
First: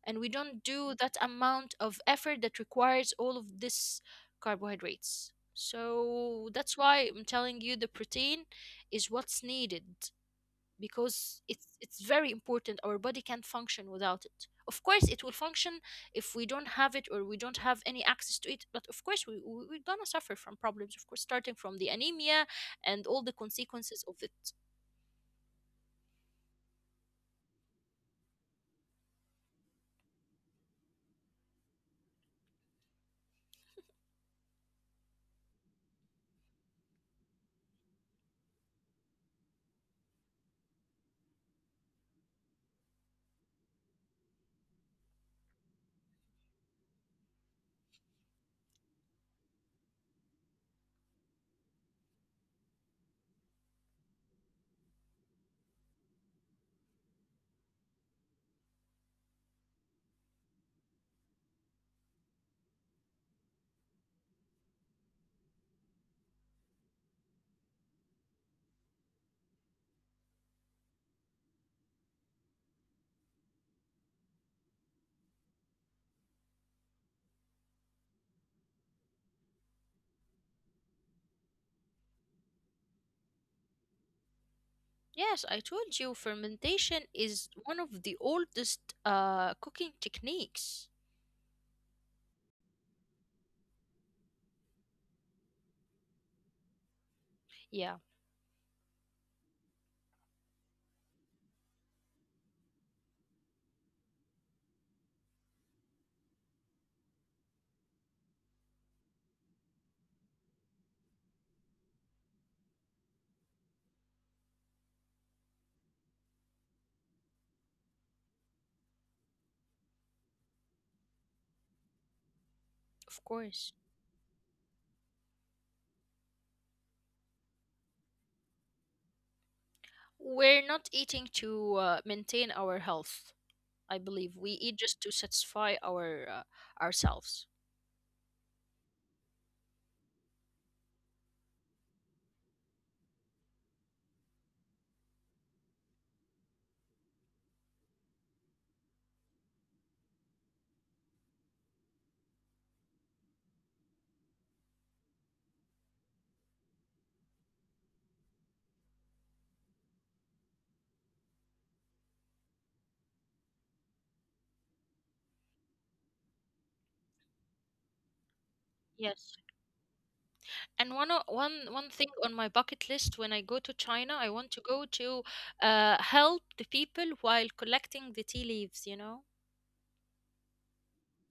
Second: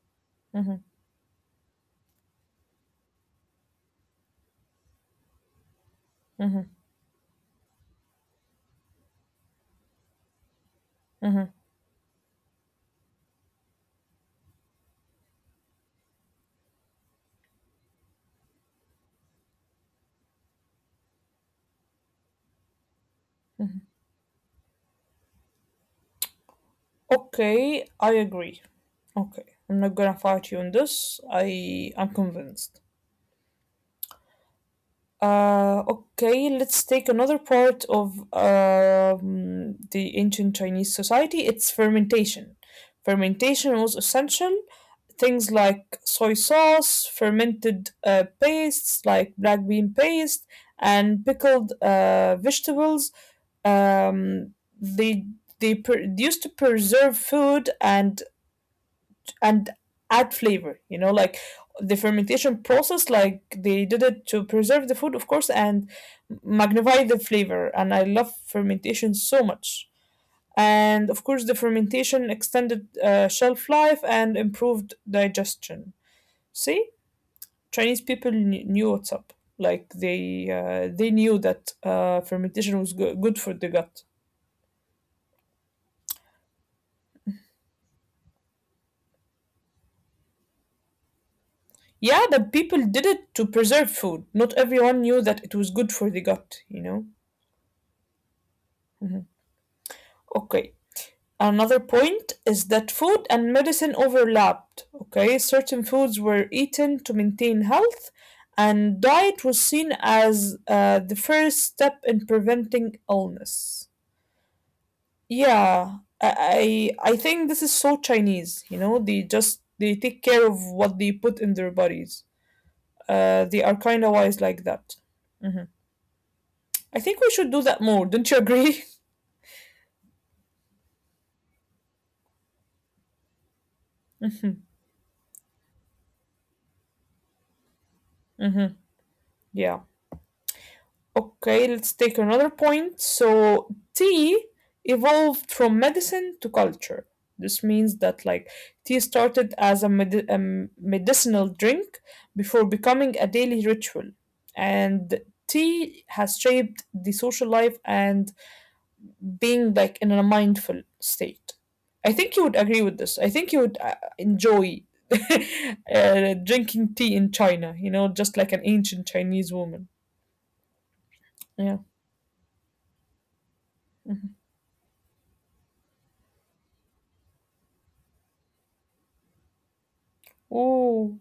Speaker 2: And we don't
Speaker 1: Hmm
Speaker 2: do that amount of effort that requires all of this carbohydrates. So that's why I'm telling you the protein is what's needed because
Speaker 1: hmm.
Speaker 2: it's very important. Our body can't function without it. Of course it will function if we don't have it or we don't have any access to it, but of course, we're gonna suffer from problems, of course, starting from the anemia and all the consequences of it.
Speaker 1: Okay, I agree. Okay, I'm not gonna fight you on this. I'm convinced. Okay, let's take another part of the ancient Chinese society. It's fermentation. Fermentation was essential. Things like soy sauce, fermented pastes like black bean paste, and pickled vegetables, um, they used to preserve food and add flavor, you know. Like the fermentation process, like they did it to preserve the food, of course, and magnify the flavor. And I love fermentation so much. And of course the fermentation extended shelf life and improved digestion. See, Chinese people knew what's up. Like they, they knew that fermentation was good for the gut.
Speaker 2: Yes, I told you fermentation is one of the oldest cooking techniques.
Speaker 1: Yeah, the people did it to preserve food. Not everyone knew that it was good for the gut, you know.
Speaker 2: Yeah,
Speaker 1: Mhm. Okay, another point is that food and medicine overlapped. Okay, certain foods were eaten to maintain health, and diet was seen as the first step in preventing illness. Yeah, I think this is so Chinese. You know, they just, they take care of what they put in their bodies.
Speaker 2: of
Speaker 1: They
Speaker 2: course.
Speaker 1: are kind of wise like that. Mhm. I think we should do that more. Don't you agree?
Speaker 2: We're not eating to maintain our health. I believe we eat just to satisfy our ourselves.
Speaker 1: Hmm hmm. Yeah. Okay, let's take another point. So tea evolved from medicine to culture. This means that like tea started as a, medicinal drink before becoming a daily ritual. And tea has shaped the social life and being like in a mindful state. I think you would agree with this. I think you would enjoy drinking tea in China, you know, just like an ancient
Speaker 2: Yes.
Speaker 1: Chinese woman.
Speaker 2: And one o- one
Speaker 1: Yeah.
Speaker 2: one thing on my bucket list, when I go to China, I want to go to help the people while collecting the tea leaves, you know?
Speaker 1: Oh.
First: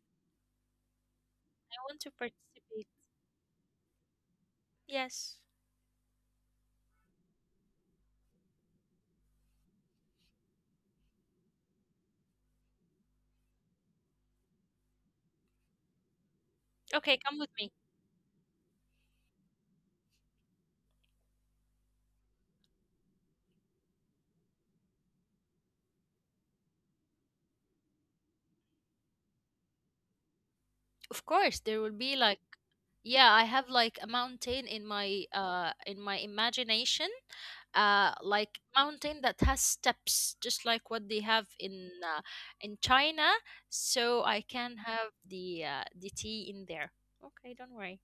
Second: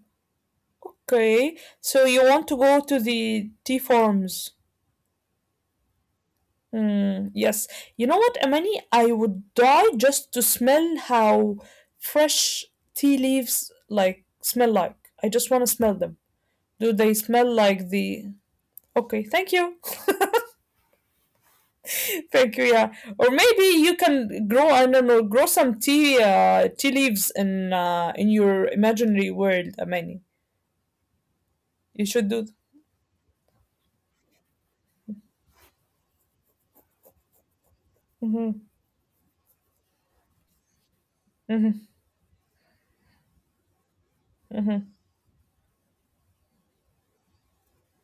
Speaker 1: Okay,
Speaker 2: I want
Speaker 1: so
Speaker 2: to
Speaker 1: you want to go
Speaker 2: participate.
Speaker 1: to the tea farms?
Speaker 2: Yes.
Speaker 1: Mm, yes. You know what, Amani? I would die just to smell how fresh tea leaves like smell like. I just want to smell them. Do they
Speaker 2: Okay, come with
Speaker 1: smell
Speaker 2: me.
Speaker 1: like the? Okay, thank you, thank you. Yeah, or maybe you can grow, I don't know, grow some tea, tea leaves in your imaginary world, Amani.
Speaker 2: Of course, there will
Speaker 1: You
Speaker 2: be
Speaker 1: should
Speaker 2: like,
Speaker 1: do.
Speaker 2: yeah, I have like a mountain in my imagination, like
Speaker 1: Mm-hmm.
Speaker 2: mountain that has steps just like what they have
Speaker 1: Mm-hmm.
Speaker 2: in China, so I can
Speaker 1: Mm-hmm.
Speaker 2: have the tea in there. Okay, don't worry.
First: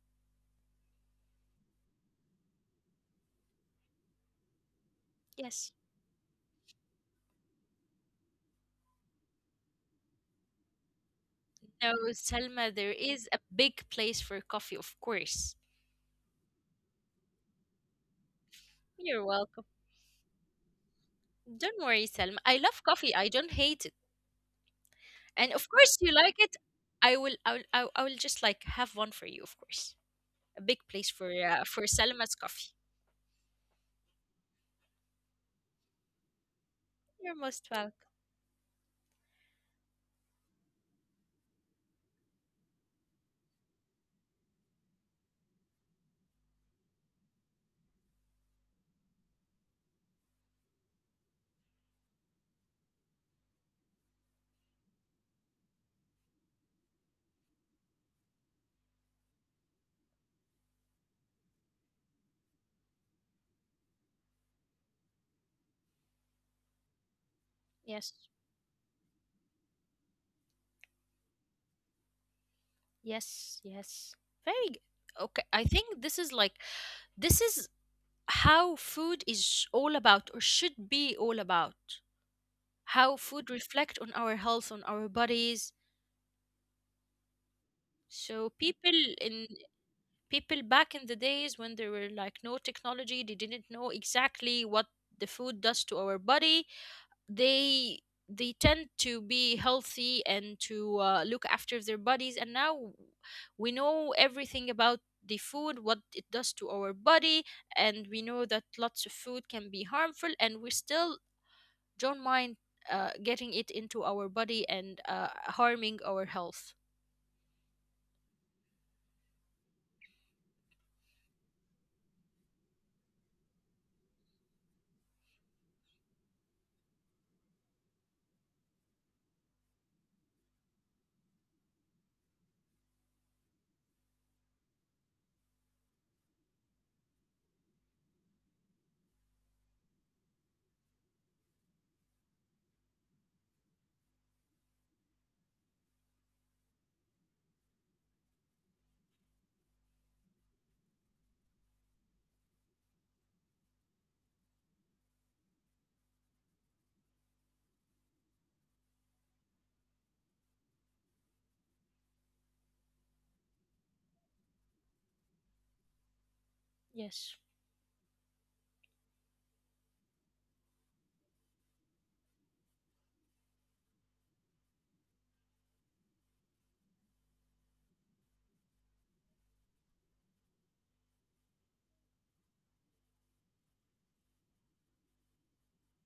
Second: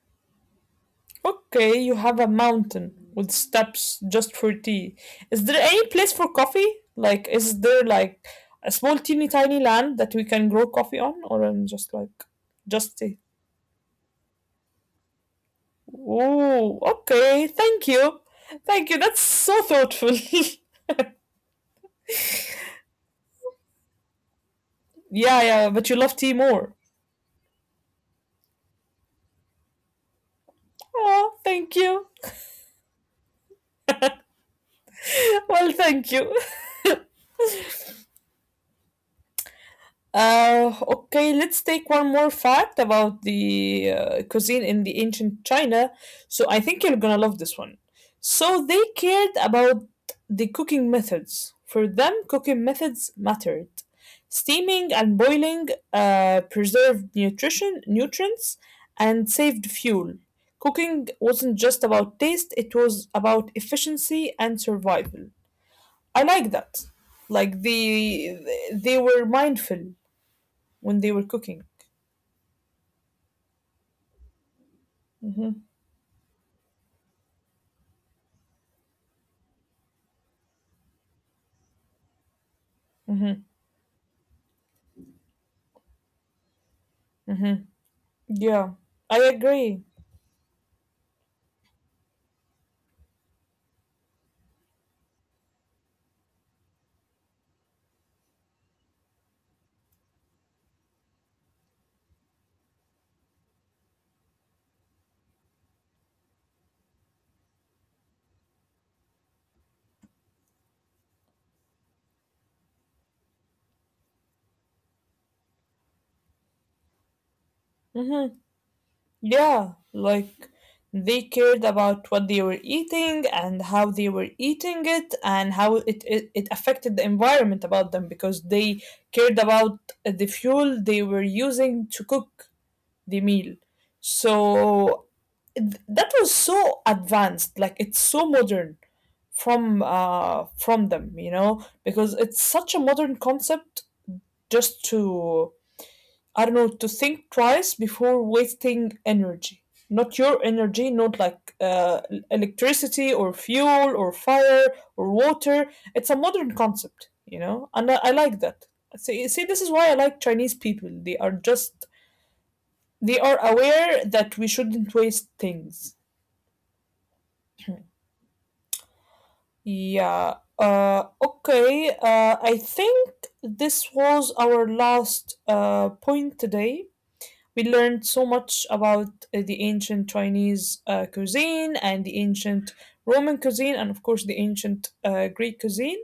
Speaker 1: Okay, you have a mountain with steps just for tea. Is there
Speaker 2: Yes.
Speaker 1: any place for coffee? Like, is there like a small, teeny, tiny land that we can grow coffee on? Or I'm just
Speaker 2: No,
Speaker 1: like,
Speaker 2: Selma, there
Speaker 1: just tea?
Speaker 2: is a big place for coffee, of course.
Speaker 1: Oh, okay. Thank you, thank you. That's
Speaker 2: You're welcome.
Speaker 1: so thoughtful.
Speaker 2: Don't worry, Selma. I love coffee. I don't hate it.
Speaker 1: Yeah,
Speaker 2: And of
Speaker 1: yeah. But
Speaker 2: course,
Speaker 1: you
Speaker 2: you
Speaker 1: love tea
Speaker 2: like it.
Speaker 1: more.
Speaker 2: I will. I will. I will just like have one for you, of course. A big place
Speaker 1: Oh, thank
Speaker 2: for
Speaker 1: you.
Speaker 2: Selma's coffee.
Speaker 1: Well, thank you.
Speaker 2: You're most welcome.
Speaker 1: Okay, let's take one more fact about the cuisine in the ancient China. So I think you're gonna love this one. So they cared about the cooking methods. For them, cooking methods mattered. Steaming and boiling preserved nutrition, nutrients, and saved fuel. Cooking wasn't just about taste; it was about efficiency and survival. I like that. Like
Speaker 2: Yes.
Speaker 1: the, they were mindful when they were cooking.
Speaker 2: Yes. Yes. Very good. Okay. I
Speaker 1: Hmm
Speaker 2: think this is like this is how food is all about, or should be all about. How
Speaker 1: hmm
Speaker 2: food reflect on our health, on our bodies.
Speaker 1: hmm.
Speaker 2: So
Speaker 1: Yeah, I
Speaker 2: in
Speaker 1: agree.
Speaker 2: people back in the days when there were like no technology, they didn't know exactly what the food does to our body. They tend to be healthy and to look after their bodies, and now we know everything about the food, what it does to our body, and we know that lots of food can be harmful, and we still don't mind getting it into our body and harming our health.
Speaker 1: Hmm. Yeah, like they cared about what they were eating and how they were eating it, and how it affected the environment about them, because they cared about the fuel they were using to cook the meal. So that was so advanced, like it's so modern from them, you know, because it's such a modern concept, just to, I don't know, to think twice before wasting energy. Not your energy, not like electricity or fuel or fire or water. It's a modern concept, you know, and I like that. See, see, this is why I like Chinese people. They are just, they are aware that we shouldn't waste things.
Speaker 2: Yes.
Speaker 1: Yeah. Okay. I think this was our last point today. We learned so much about the ancient Chinese cuisine and the ancient Roman cuisine, and of course the ancient Greek cuisine.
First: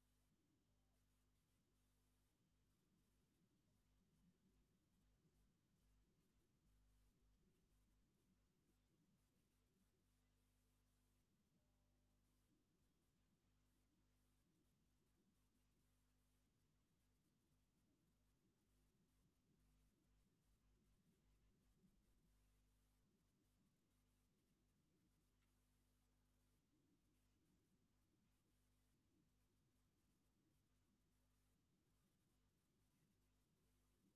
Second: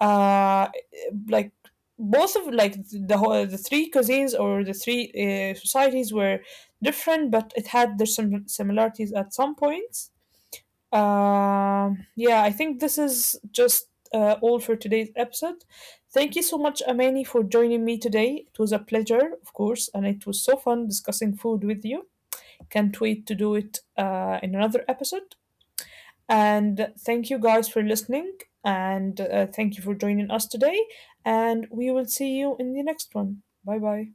Speaker 1: Uh, like both of like the whole, the three cuisines, or the three societies were different, but it had their similarities at some points. Yeah, I think this is just all for today's episode. Thank you so much, Amani, for joining me today. It was a pleasure, of course, and it was so fun discussing food with you. Can't wait to do it in another episode. And thank you guys for listening, and thank you for joining us today. And we will see you in the next one. Bye bye.